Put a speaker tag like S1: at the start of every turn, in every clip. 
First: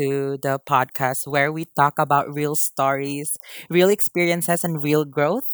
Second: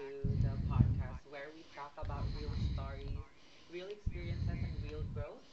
S1: to the podcast where we talk about real stories, real experiences, and real growth.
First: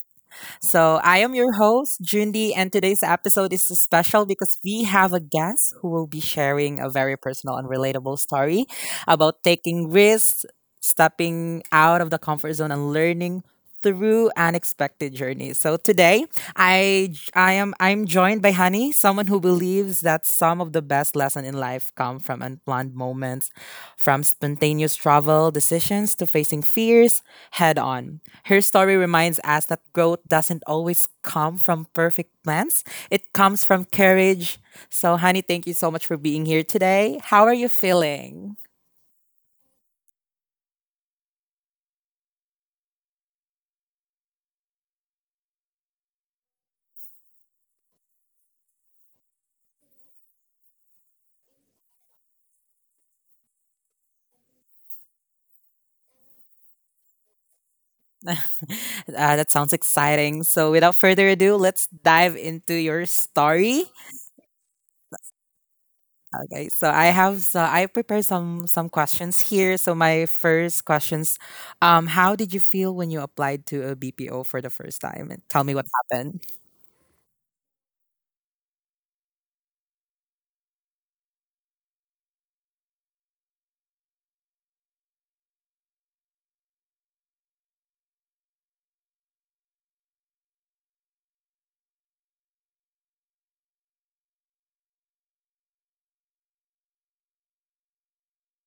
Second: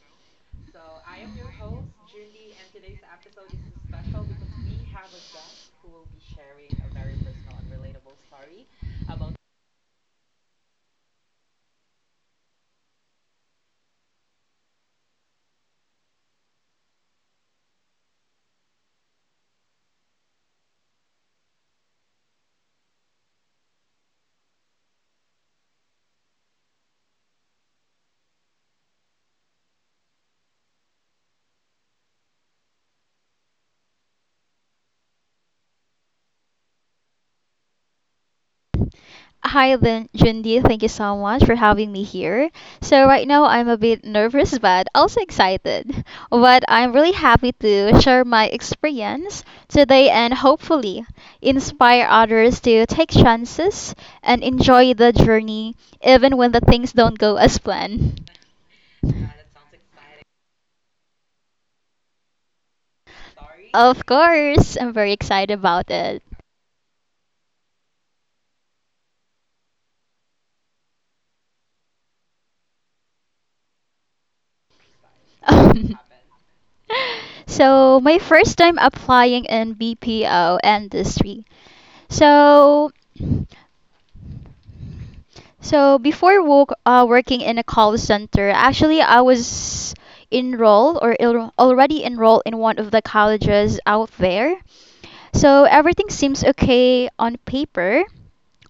S1: So I am your host, Jundi, and today's episode is special because we have a guest who will be sharing a very personal and relatable story about taking risks, stepping out of the comfort zone, and learning through unexpected journeys. So today, I j- I am I'm joined by Honey, someone who believes that some of the best lessons in life come from unplanned moments, from spontaneous travel decisions to facing fears head on. Her story reminds us that growth doesn't always come from perfect plans, it comes from courage. So, honey, thank you so much for being here today. How are you feeling?
S2: Hi, Jundi. Thank you so much for having me here. So, right now, I'm a bit nervous, but also excited. But I'm really happy to share my experience today and hopefully inspire others to take chances and enjoy the journey, even when the things don't go as planned.
S1: uh, that sounds exciting. So, without further ado, let's dive into your story.
S2: Of course, I'm very excited about it.
S1: Okay, so I have so I prepared some questions here. So my first questions, how did you feel when you applied to a BPO for the first time? And tell me what happened.
S2: So, my first time applying in BPO industry. So, so, before work, working in a call center, actually I was enrolled or already enrolled in one of the colleges out there. So everything seems okay on paper,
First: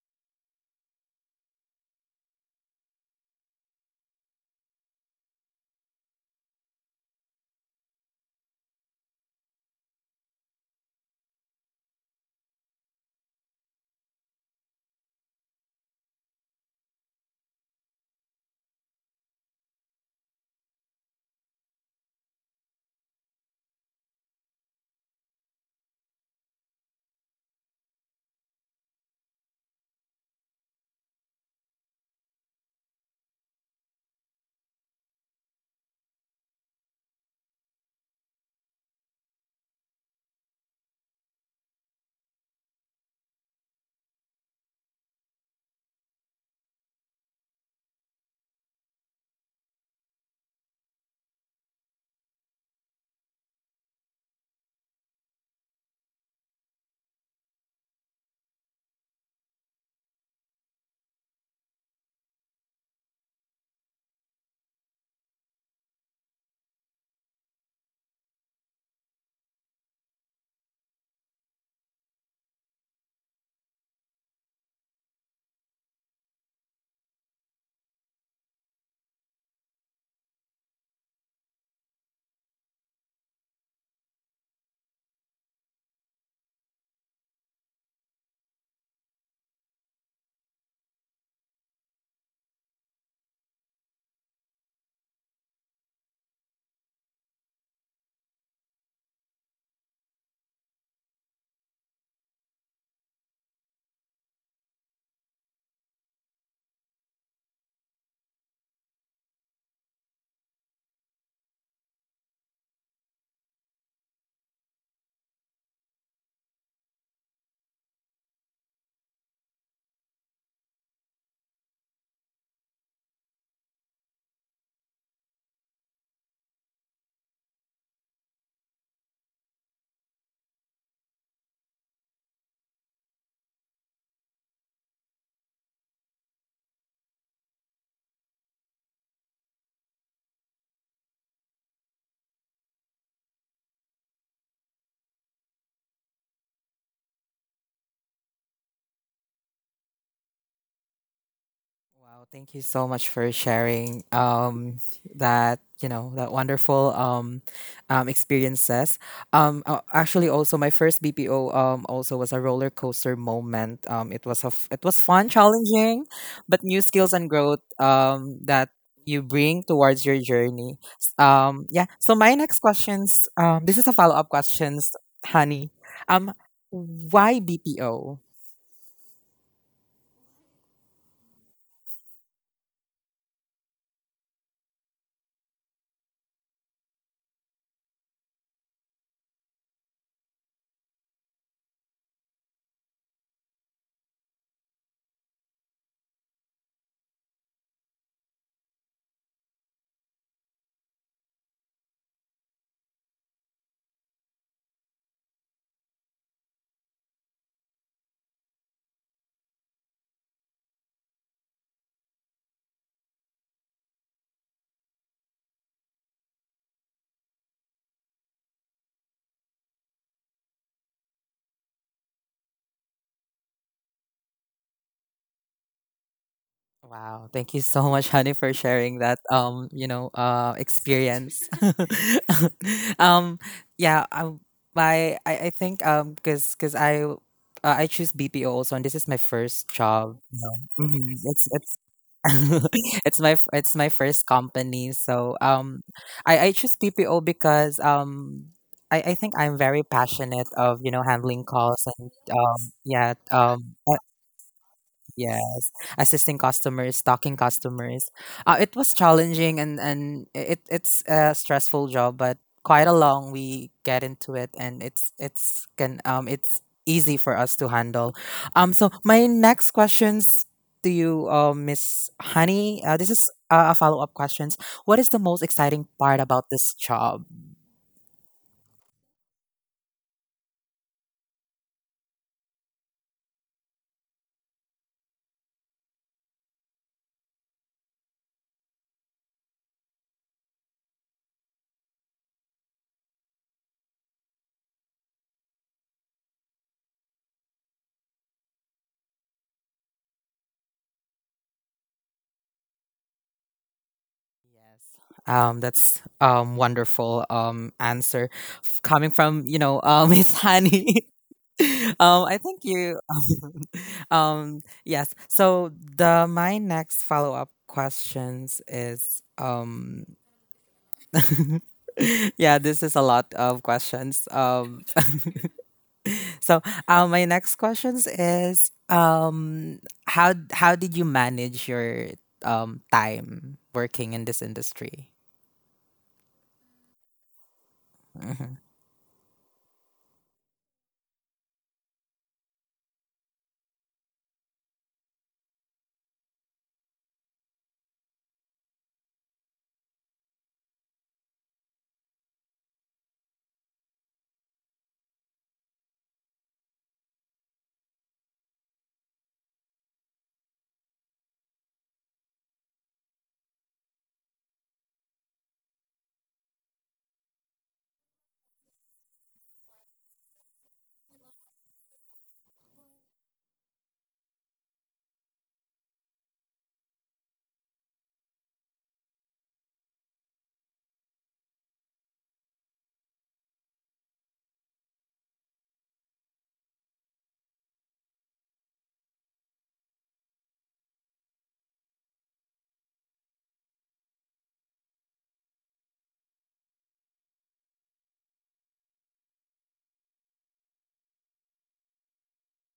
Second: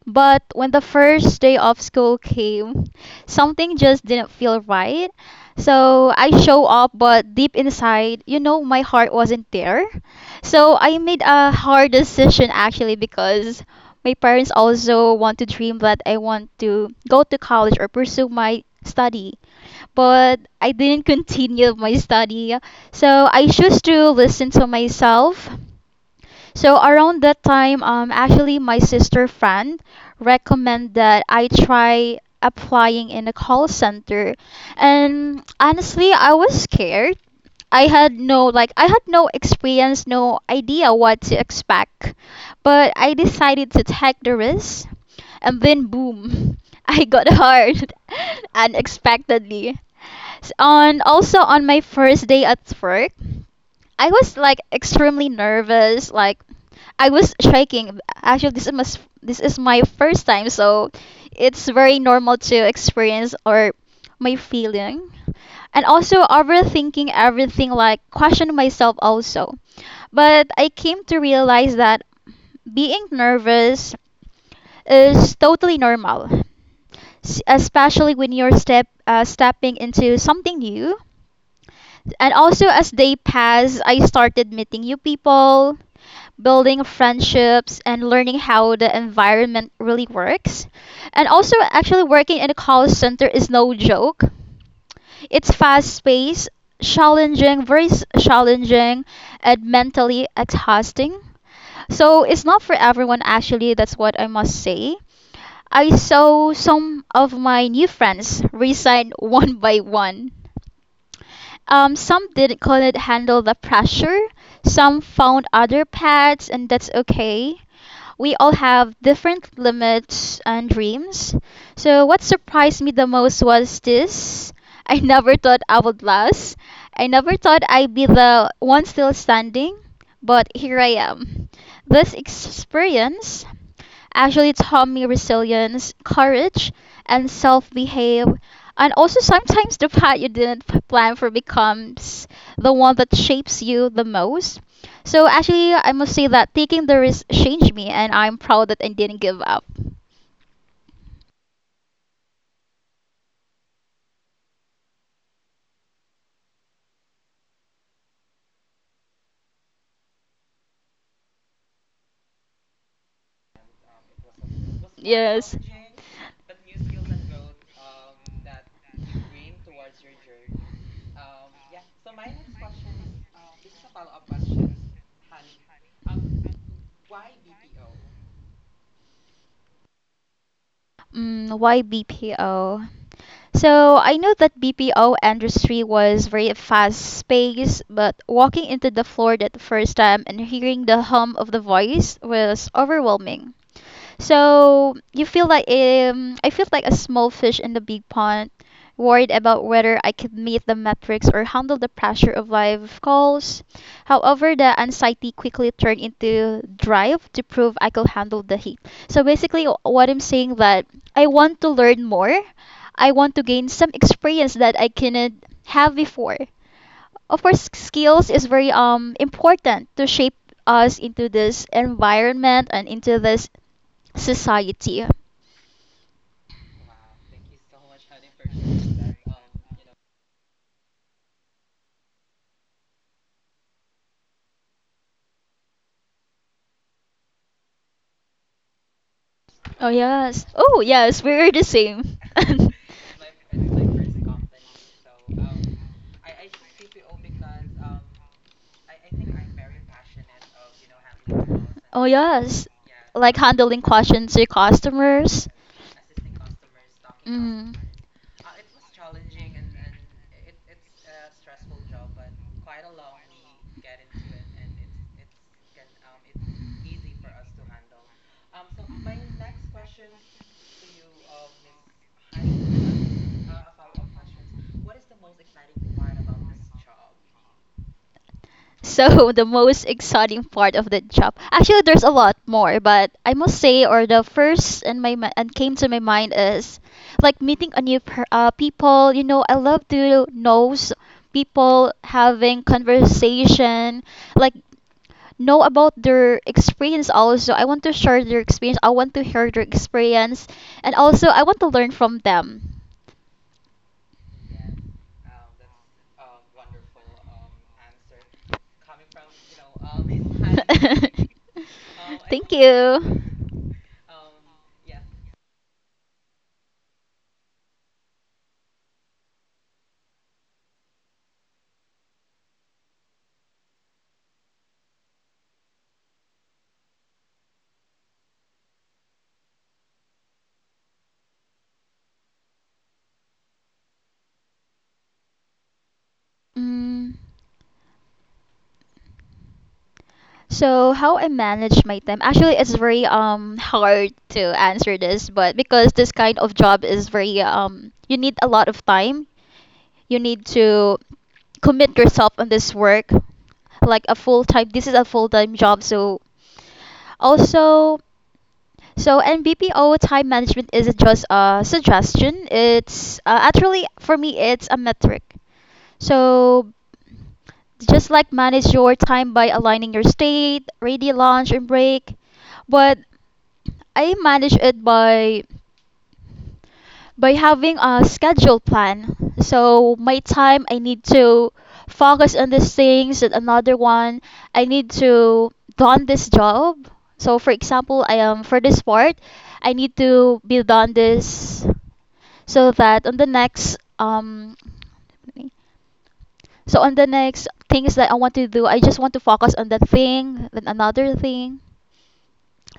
S2: but when the first day of school came, something just didn't feel right. So I show up, but deep inside, you know, my heart wasn't there. So I made a hard decision actually because my parents also want to dream that I want to go to college or pursue my study. But I didn't continue my study. So I chose to listen to myself so around that time, actually my sister friend recommend that I try applying in a call center, and honestly, I was scared. I had no experience, no idea what to expect, but I decided to take the risk, and then boom, I got hired unexpectedly. S- On also on my first day at work. I was like extremely nervous. Like I was shaking. Actually, this is my first time, so it's very normal to experience or my feeling. And also overthinking everything, like question myself also. But I came to realize that being nervous is totally normal, especially when you're stepping into something new, and also, as they pass, I started meeting new people, building friendships, and learning how the environment really works. And also, actually, working in a call center is no joke. It's fast paced, challenging, very challenging, and mentally exhausting. So, it's not for everyone, actually, that's what I must say. I saw some of my new friends resign one by one. Some did not couldn't handle the pressure. Some found other paths, and that's okay. We all have different limits and dreams. So, what surprised me the most was this: I never thought I would last. I never thought I'd be the one still standing, but here I am. This experience actually taught me resilience, courage, and self behave. And also, sometimes the path you didn't plan for becomes the one that shapes you the most. So, actually, I must say that taking the risk changed me, and I'm proud that I didn't give up.
S1: Wow, thank you so much for sharing that, you know, that wonderful experiences. Actually, also my first BPO also was a roller coaster moment. It was it was fun,
S2: Yes.
S1: challenging, but new skills and growth that you bring towards your journey. Yeah, so my next questions, this is a follow-up questions, honey. Um why BPO?
S2: Mm, why BPO? So I know that BPO industry was very fast paced, but walking into the floor that first time and hearing the hum of the voice was overwhelming. So you feel like I feel like a small fish in the big pond, worried about whether I could meet the metrics or handle the pressure of live calls. However, the anxiety quickly turned into drive to prove I could handle the heat. So basically, what I'm saying that I want to learn more. I want to gain some experience that I couldn't have before. Of course, skills is very important to shape us into this environment and into this society.
S1: Wow, thank you so much, honey, for sharing that, you know, experience. um yeah, my I think cuz cuz I choose BPO also, and this is my first
S2: Oh
S1: job, you
S2: yes. Oh
S1: know. Mhm.
S2: yes,
S1: It's
S2: we're the
S1: it's
S2: same.
S1: it's my first company. So, I choose BPO because I think I'm very passionate of, you know, handling calls
S2: Oh
S1: and
S2: yes.
S1: yeah,
S2: Like
S1: um.
S2: handling questions to customers.
S1: Yes, assisting customers, talking
S2: Mm.
S1: customers. It was challenging, and it's a stressful job, but quite a long we get into it, and it's can it's easy for us to handle. So my next questions to you, Miss Honey. This is, a follow up questions. What is the most exciting part about this job?
S2: So the most exciting part of the job. Actually, there's a lot more, but I must say, or the first and came to my mind is like meeting a new people. You know, I love to know people, having conversation, like know about their experience. Also, I want to share their experience. I want to hear their experience, and also I want to learn from them.
S1: Yes. That's wonderful answer coming from, you know, Miss Honey. I
S2: Thank
S1: think you. Yes. So the my next follow up questions is. Yeah, this is a lot of questions. So, my next questions is how did you manage your time working in this industry?
S2: you. Mm.
S1: Mm-hmm.
S2: So how I manage my time? Actually, it's very hard to answer this, but because this kind of job is very you need a lot of time, you need to commit yourself on this work like a full time, this is a full time job, so also, so NBPO time management isn't just a suggestion, it's actually for me it's a metric. So just like manage your time by aligning your state ready lunch and break, but I manage it by having a schedule plan. So my time I need to focus on these things and another one I need to done this job. So for example I am for this part I need to be done this so that on the next so on the next things that I want to do I just want to focus on that thing, then another thing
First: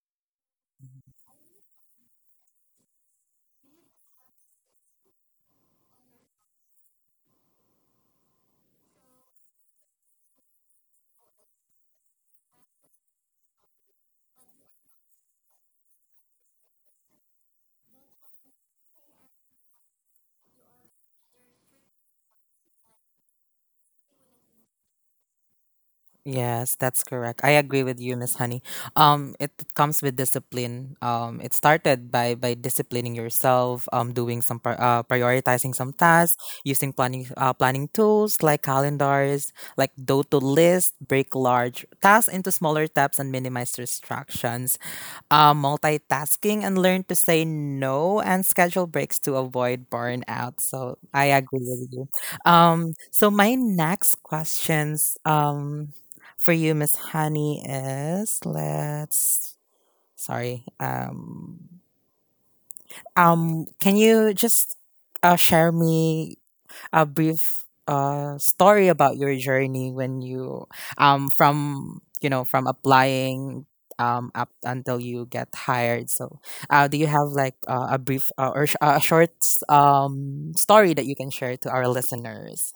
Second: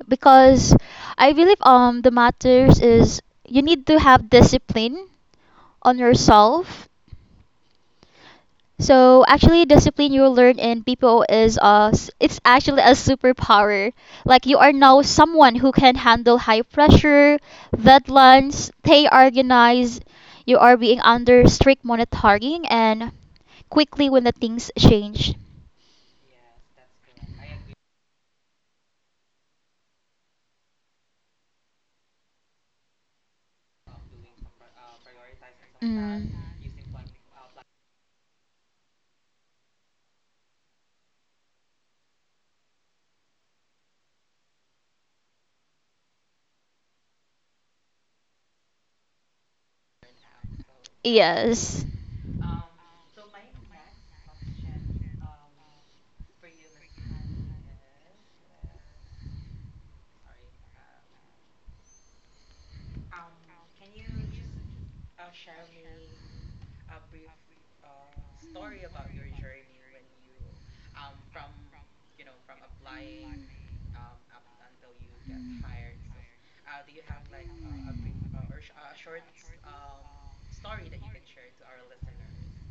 S2: because I believe the matters is you need to have discipline on yourself. So actually, discipline you learn in PPO is it's actually a superpower. Like you are now someone who can handle high pressure, deadlines, stay organized. You are being under strict monitoring and quickly when the things change.
S1: Yes, that's correct. I agree with you, Miss Honey. It comes with discipline. It started by disciplining yourself, doing some prioritizing some
S2: Mm.
S1: tasks, using planning tools like calendars, like do to list, break large tasks into smaller steps, and minimize distractions, multitasking, and learn to say no, and schedule breaks to avoid burnout. So I agree with
S2: Yes.
S1: you. So my next questions, for you, Miss Honey, is let's sorry. Can you just, share me a brief, story about your journey when you, from you know, from applying, up until you get hired, so, do you have like, a brief, or a short story that you can share to our listeners?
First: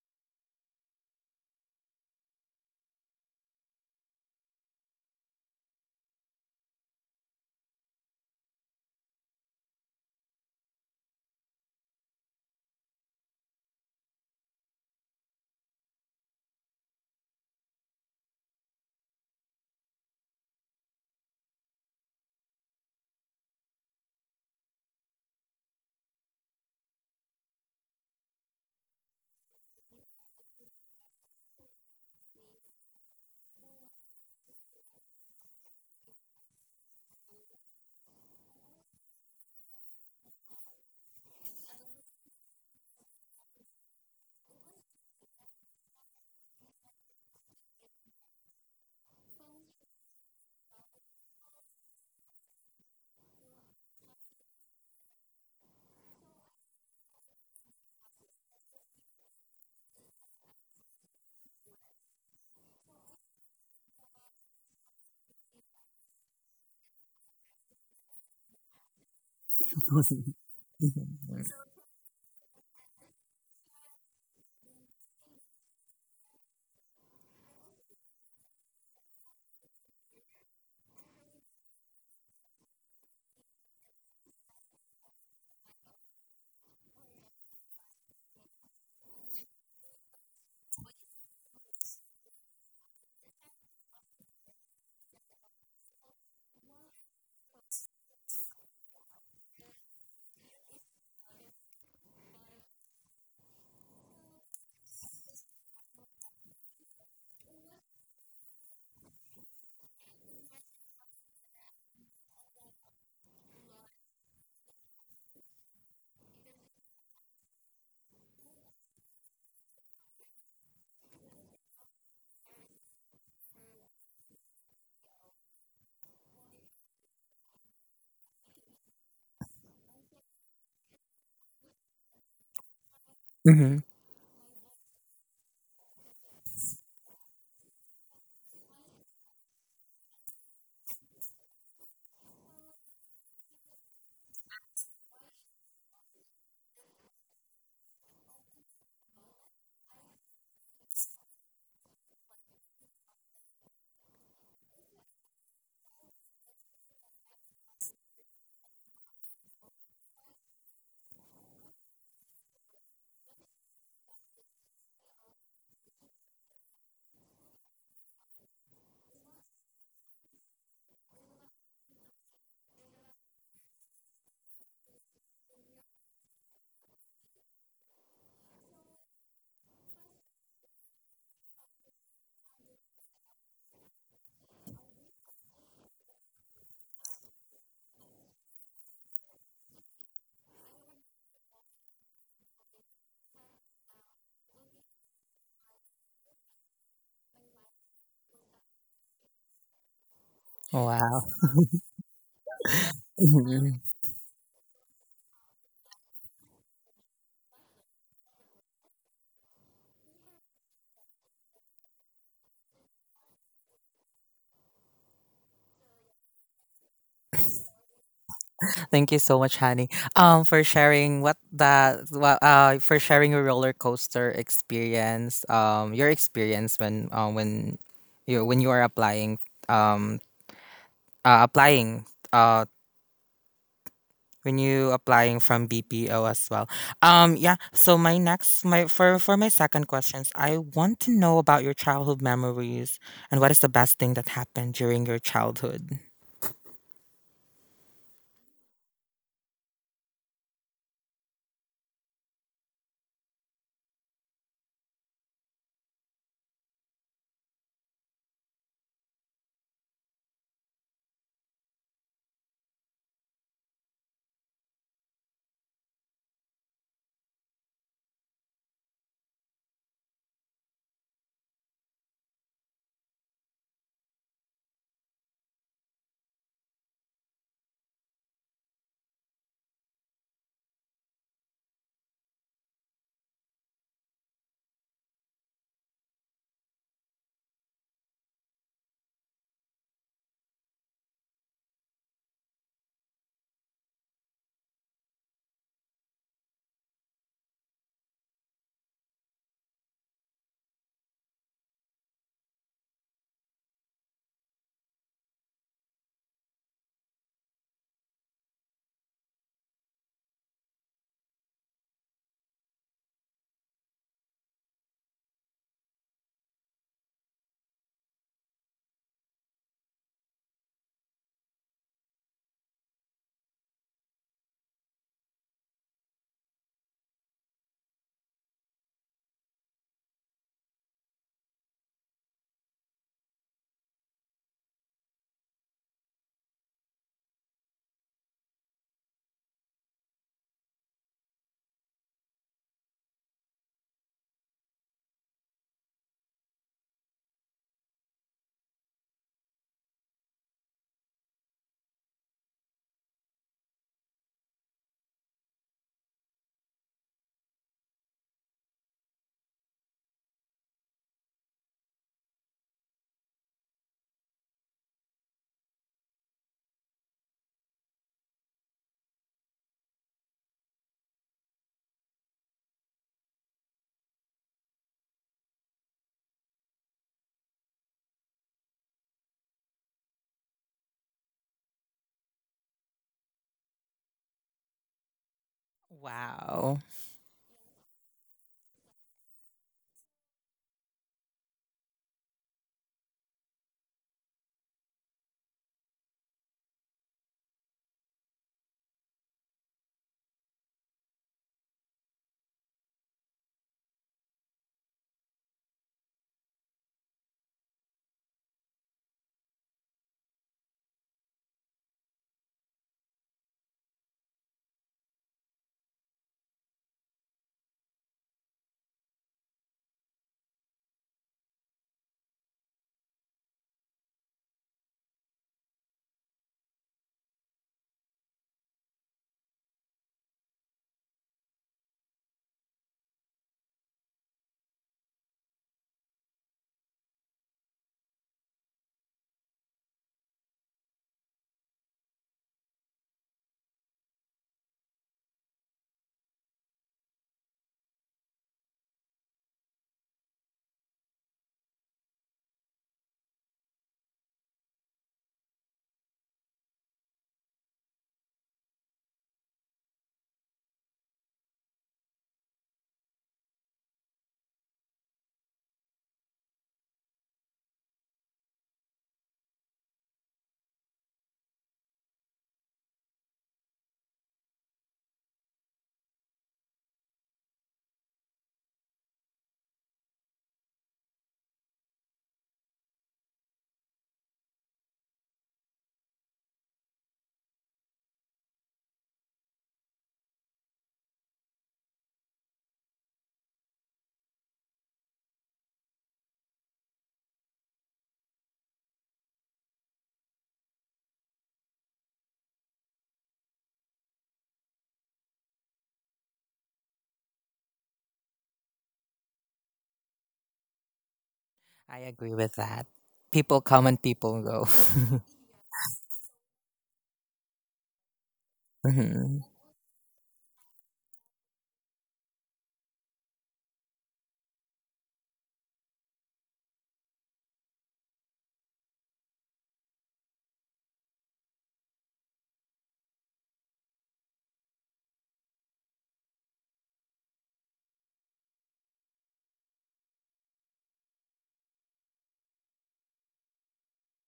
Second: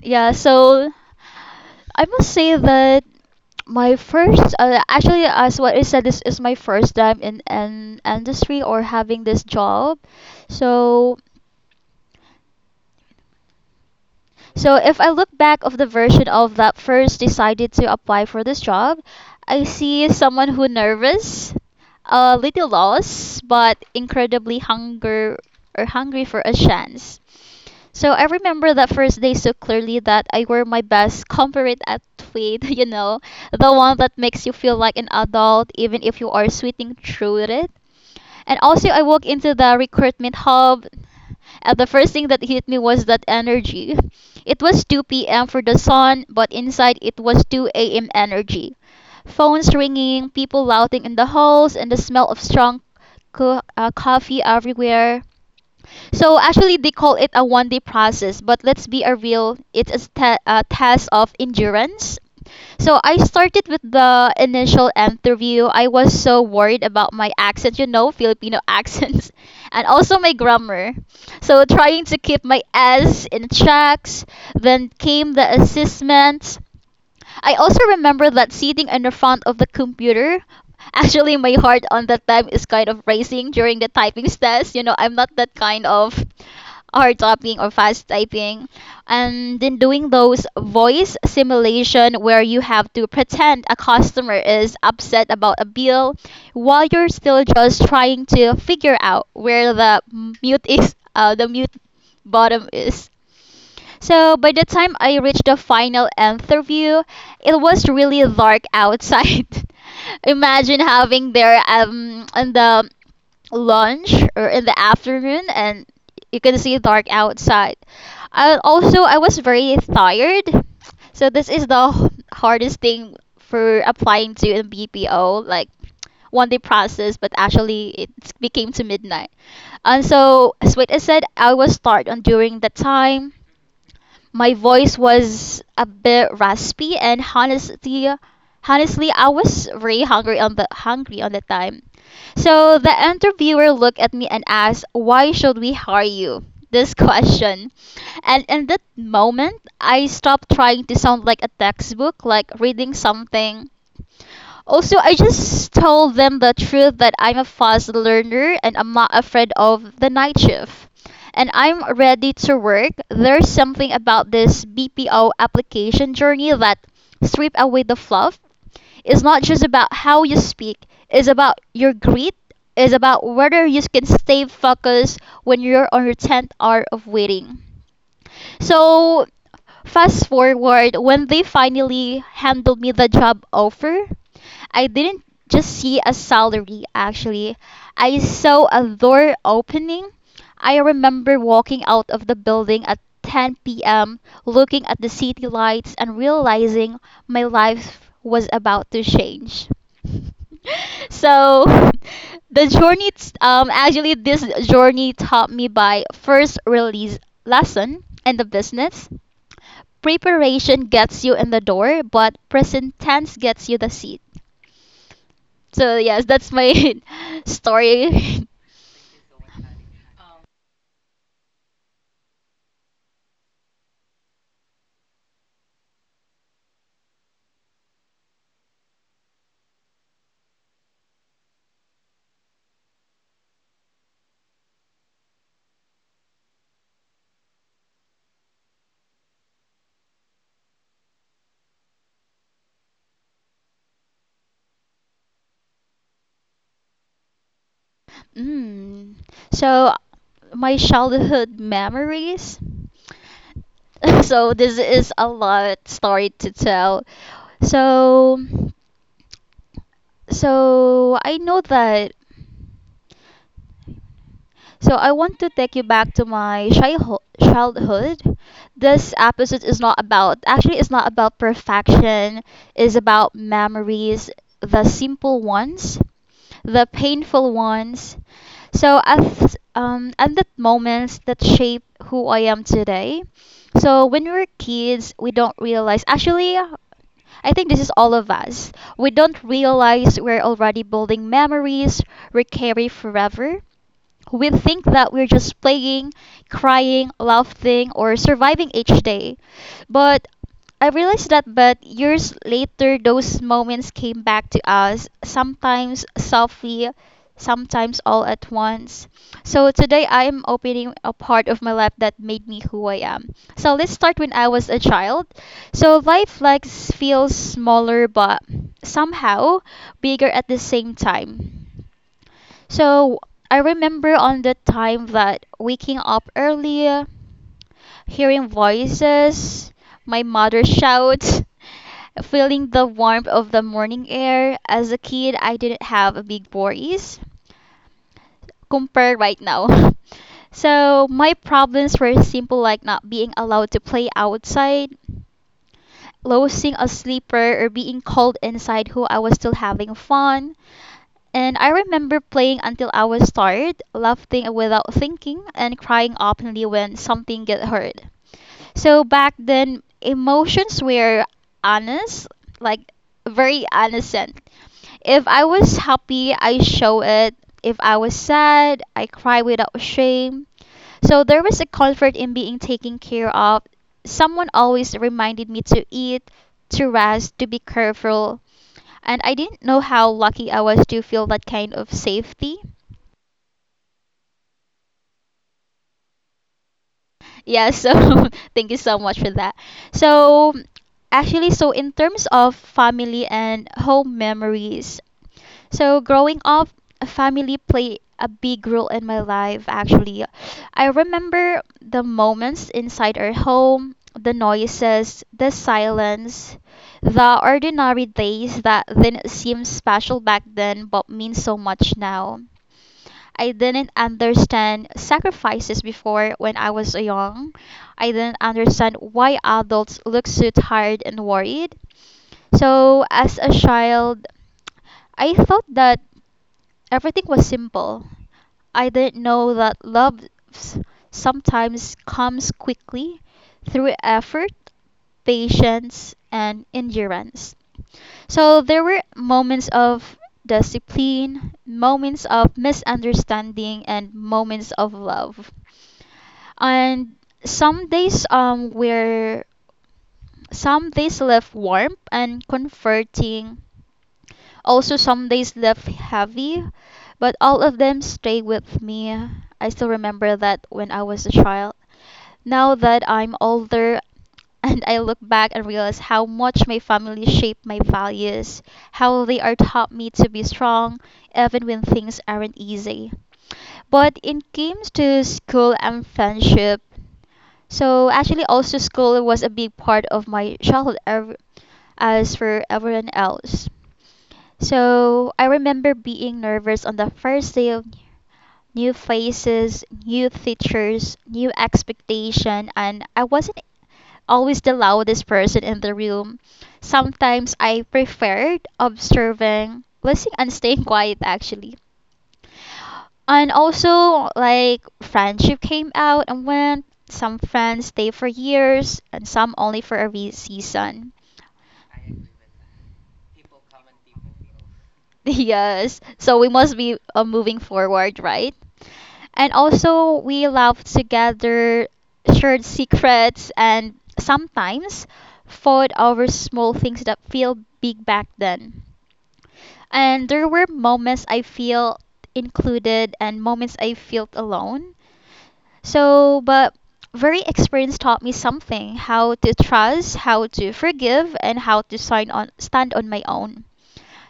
S2: Yeah, so I must say that my first actually as what I said this is my first time in an industry or having this job. So So if I look back of the version of that first decided to apply for this job, I see someone who nervous, a little lost, but incredibly hunger or hungry for a chance. So I remember that first day so clearly that I wore my best corporate outfit, you know, the one that makes you feel like an adult even if you are sweating through it. And also, I walked into the recruitment hub, and the first thing that hit me was that energy. It was 2 p.m. for the sun, but inside it was 2 a.m. energy. Phones ringing, people louting in the halls, and the smell of strong coffee everywhere. So actually, they call it a one day process, but let's be a real, it's a test of endurance. So I started with the initial interview. I was so worried about my accent, you know, Filipino accents, and also my grammar. So trying to keep my S in checks. Then came the assessment. I also remember that sitting in the front of the computer. Actually, my heart on that time is kind of racing during the typing test. You know, I'm not that kind of hard typing or fast typing. And then doing those voice simulation where you have to pretend a customer is upset about a bill while you're still just trying to figure out where the the mute bottom is. So by the time I reached the final interview, it was really dark outside. Imagine having there in the lunch or in the afternoon and you can see dark outside. I was very tired. So this is the hardest thing for applying to a BPO like one day process but actually it became to midnight. And so as what I said I was tired on during that time
S1: Mm-hmm.
S2: my voice was a bit raspy, and honestly, I was very hungry on the time. So the interviewer looked at me and asked, "Why should we hire you?" This question, and in that moment, I stopped trying to sound like a textbook, like reading something also, I just told them the truth that I'm a fast learner and I'm not afraid of the night shift. And I'm ready to work. There's something about this BPO application journey that strip away the fluff. It's not just about how you speak, it's about your grit, it's about whether you can stay focused when you're on your 10th hour of waiting. So, fast forward when they finally handed me the job offer, I didn't just see a salary, actually. I saw a door opening. I remember walking out of the building at 10 p.m., looking at the city lights, and realizing my life was about to change.
S1: Wow.
S2: So, the journey,
S1: Mm-hmm.
S2: actually, this journey taught me by first release lesson in the business preparation gets you in the door, but present tense gets you the seat. So yes, that's my story.
S1: Thank you so much, Honey, for sharing for sharing your roller coaster experience, your experience when, when you, when you are applying, um applying, uh when you applying from BPO as well. Yeah. So my next my for my second questions, I want to know about your childhood memories and what is the best thing that happened during your childhood.
S2: Mm. So my childhood memories. So this is a lot story to tell. So so I know that so I want to take you back to my childhood. This episode is not about, actually, it's not about perfection. It's about memories, the simple ones, the painful ones. So at and that moments that shape who I am today. So when we're kids, we don't realize. Actually, I think this is all of us. We don't realize we're already building memories we carry forever. We think that we're just playing, crying, laughing, or surviving each day. But I realized that but years later, those moments came back to us, sometimes softly, sometimes all at once. So today I am opening a part of my life that made me who I am. So let's start when I was a child. So life like feels smaller but somehow bigger at the same time. So I remember on the time that waking up early, hearing voices, my mother shouts, feeling the warmth of the morning air. As a kid, I didn't have a big voice compared right now. So my problems were simple, like not being allowed to play outside, losing a sleeper, or being cold inside who I was still having fun. And I remember playing until I was tired, laughing without thinking, and crying openly when something get hurt. So back then, emotions were honest, like very innocent. If I was happy, I show it. If I was sad, I cry without shame. So there was a comfort in being taken care of. Someone always reminded me to eat, to rest, to be careful, and I didn't know how lucky I was to feel that kind of safety.
S1: Wow.
S2: Yeah, so thank you so much for that. So, actually, so in terms of family and home memories, so growing up, family played a big role in my life, actually. I remember the moments inside our home, the noises, the silence, the ordinary days that didn't seem special back then but mean so much now. I didn't understand sacrifices before when I was young. I didn't understand why adults look so tired and worried. So, as a child, I thought that everything was simple. I didn't know that love s- sometimes comes quickly through effort, patience, and endurance. So there were moments of discipline, moments of misunderstanding, and moments of love. And some days um were some days left warm and comforting. Also, some days left heavy, but all of them stay with me. I still remember that when I was a child, now that I'm older, and I look back and realize how much my family shaped my values, how they are taught me to be strong even when things aren't easy. But in games to school and friendship, so actually, also school was a big part of my childhood, as for everyone else. So I remember being nervous on the first day of new faces, new teachers, new expectation, and I wasn't always the loudest person in the room. Sometimes I preferred observing, listening, and staying quiet actually. And also, like, friendship came out and went. Some friends stay for years, and some only for a wee season.
S1: I agree with that. People come and people go.
S2: Yes, so we must be moving forward, right?
S1: Mhm.
S2: And also, we laughed together, shared secrets, and sometimes fought over small things that feel big back then. And there were moments I felt included and moments I felt alone. So, but very experience taught me something: how to trust, how to forgive, and how to sign on, stand on my own.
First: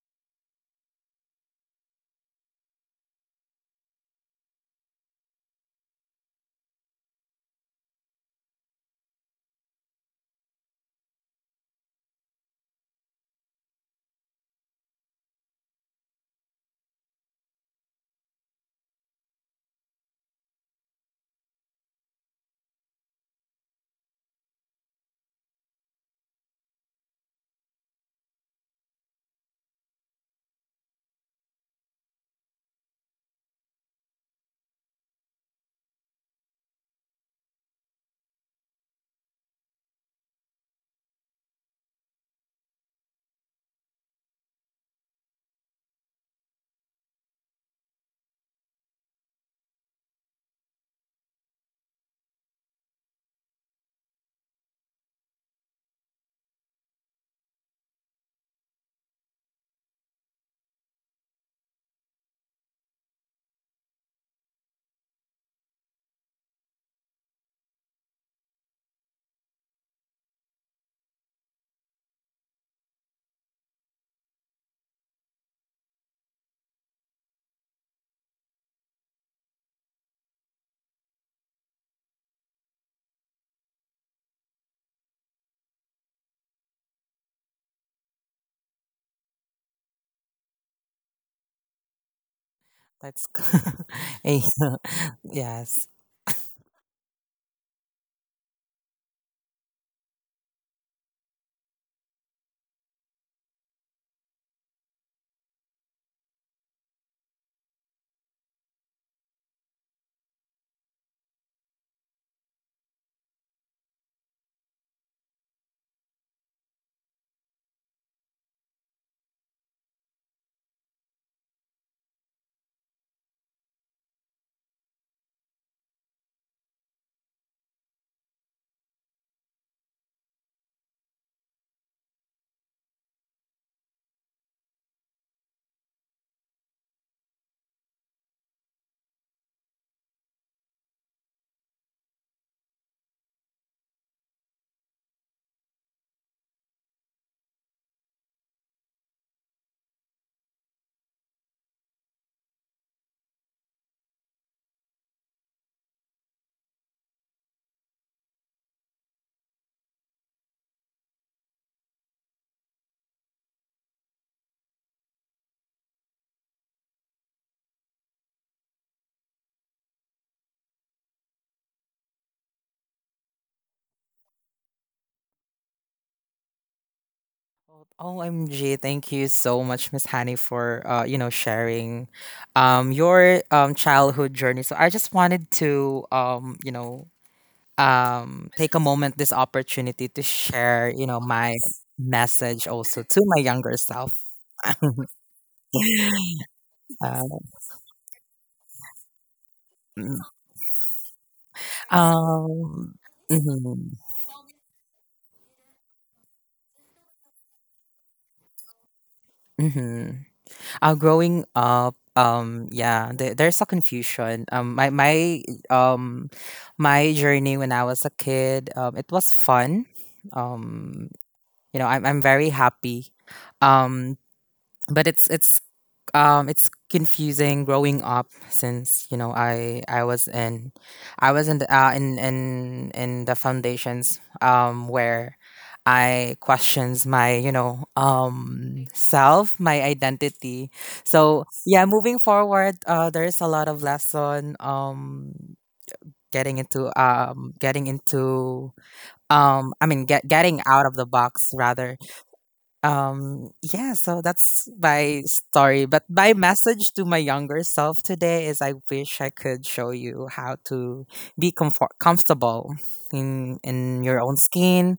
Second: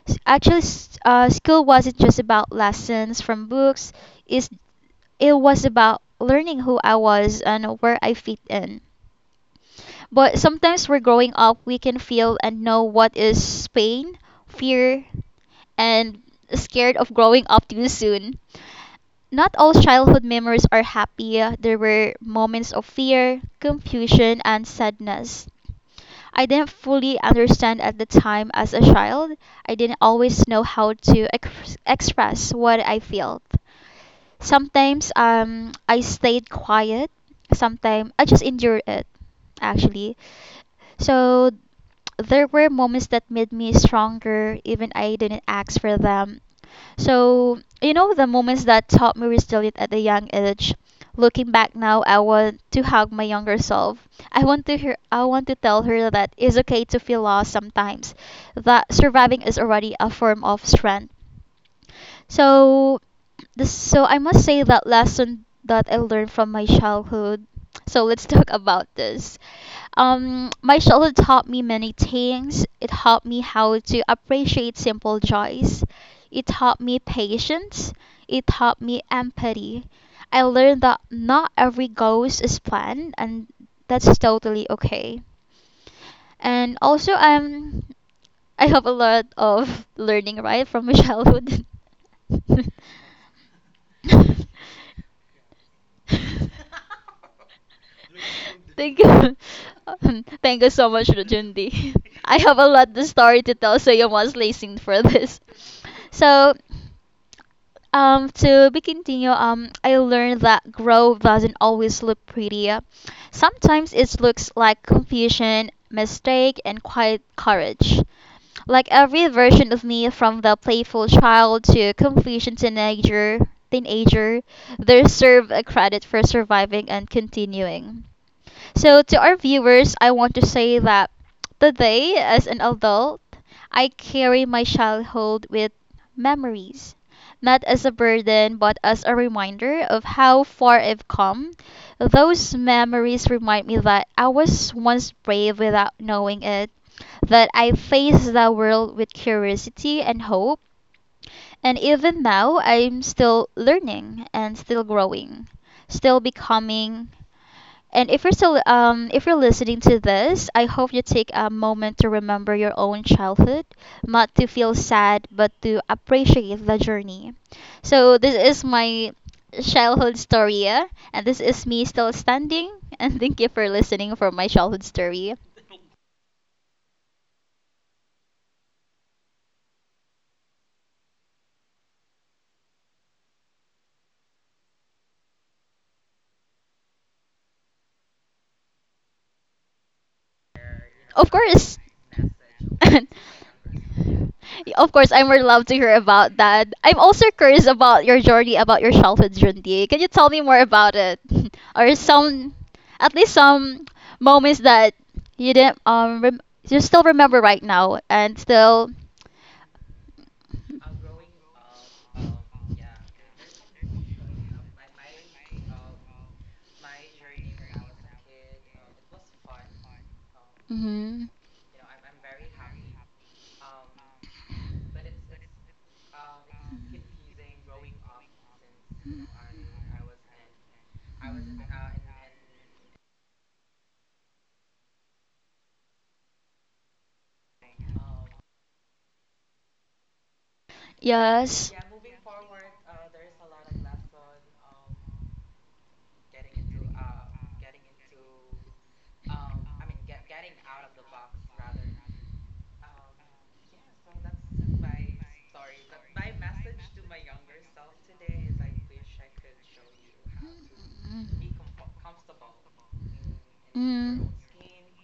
S2: Actually, skill wasn't just about lessons from books. Is it was about learning who I was and where I fit in. But sometimes we're growing up, we can feel and know what is pain, fear, and scared of growing up too soon. Not all childhood memories are happy. There were moments of fear, confusion, and sadness. I didn't fully understand at the time as a child. I didn't always know how to express what I felt. Sometimes I stayed quiet. Sometimes I just endured it, actually. So there were moments that made me stronger, even I didn't ask for them. So, you know, the moments that taught me resilience at a young age. Looking back now, I want to hug my younger self. I want to tell her that it's okay to feel lost sometimes. That surviving is already a form of strength. So, this, so I must say that lesson that I learned from my childhood. So let's talk about this. My childhood taught me many things. It taught me how to appreciate simple joys. It taught me patience. It taught me empathy. I learned that not every goes is planned, and that's totally okay. And also, I'm. I have a lot of learning right from my childhood.
S1: That's Eh, yes.
S2: Thank you. Thank you so much, Rajundi. I have a lot of story to tell, so you must listen for this. So, to be continue, I learned that growth doesn't always look pretty. Sometimes it looks like confusion, mistake, and quiet courage. Like every version of me, from the playful child to confusion teenager, they serve a credit for surviving and continuing. So, to our viewers, I want to say that today, as an adult, I carry my childhood with memories, not as a burden, but as a reminder of how far I've come. Those memories remind me that I was once brave without knowing it, that I faced the world with curiosity and hope, and even now, I'm still learning and still growing, still becoming. And if you're still, if you're listening to this, I hope you take a moment to remember your own childhood, not to feel sad, but to appreciate the journey. So this is my childhood story, yeah? And this is me still standing. And thank you for listening for my childhood story.
S1: OMG, thank you so much, Miss Honey, for, you know, sharing your childhood journey. So I just wanted to, you know, take a moment, this opportunity to share, you know,
S2: Of
S1: my
S2: course.
S1: message also to my younger self.
S2: Of course, I'm more love to hear about that. I'm also curious about your journey, about your childhood journey. Can you
S1: Um,
S2: tell me more about it, or some,
S1: um
S2: at least some
S1: mhm,
S2: moments that you didn't rem- you still remember right now and still.
S1: mhm. Growing up, yeah, there's a confusion. Um, my journey when I was a kid, it was fun. Um,
S2: Hmm.
S1: you know, I'm very happy. Um, but it's confusing growing up, since, you know, I was in, I was in the, in the foundations, where I questions my, you know, self, my identity. So
S2: Yes.
S1: yeah, moving forward, there's a lot of lesson, getting into, getting out of the box rather. Um, yeah, so that's my story. But my message to my younger self today is: I wish I could show you how to be comfortable in your
S2: Mm.
S1: own skin,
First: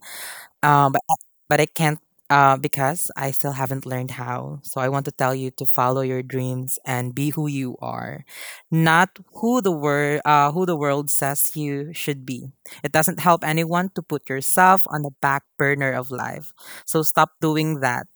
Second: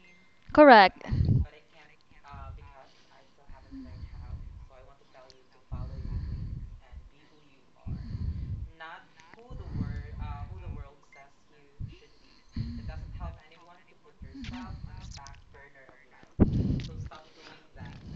S2: Correct.
S1: but I can't, because I still haven't learned how. So I want to tell you to follow your dreams and be who you are, not who the world, who the world says you should be. It doesn't help anyone to put yourself on the back burner of life. So stop doing that.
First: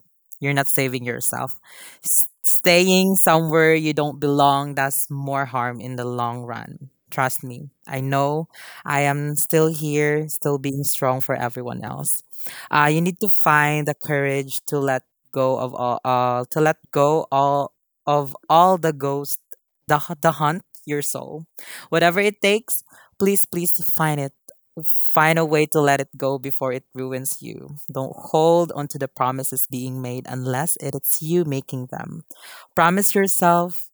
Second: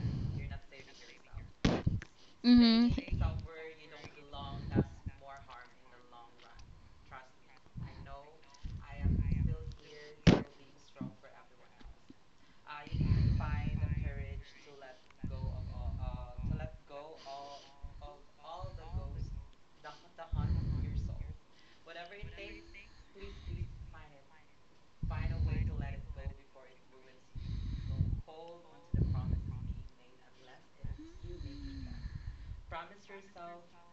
S1: You're not saving yourself. S- staying
S2: Mm-hmm.
S1: somewhere you don't belong does more harm in the long run. Trust me. I know I am still here, still being strong for everyone else. You need to find the courage to let go of all to let go all of all the ghost the hunt your soul, whatever it takes. Please, please find it. Find a way to let it go before it ruins you. Don't hold onto the promises being made unless it is you making them. Promise yourself.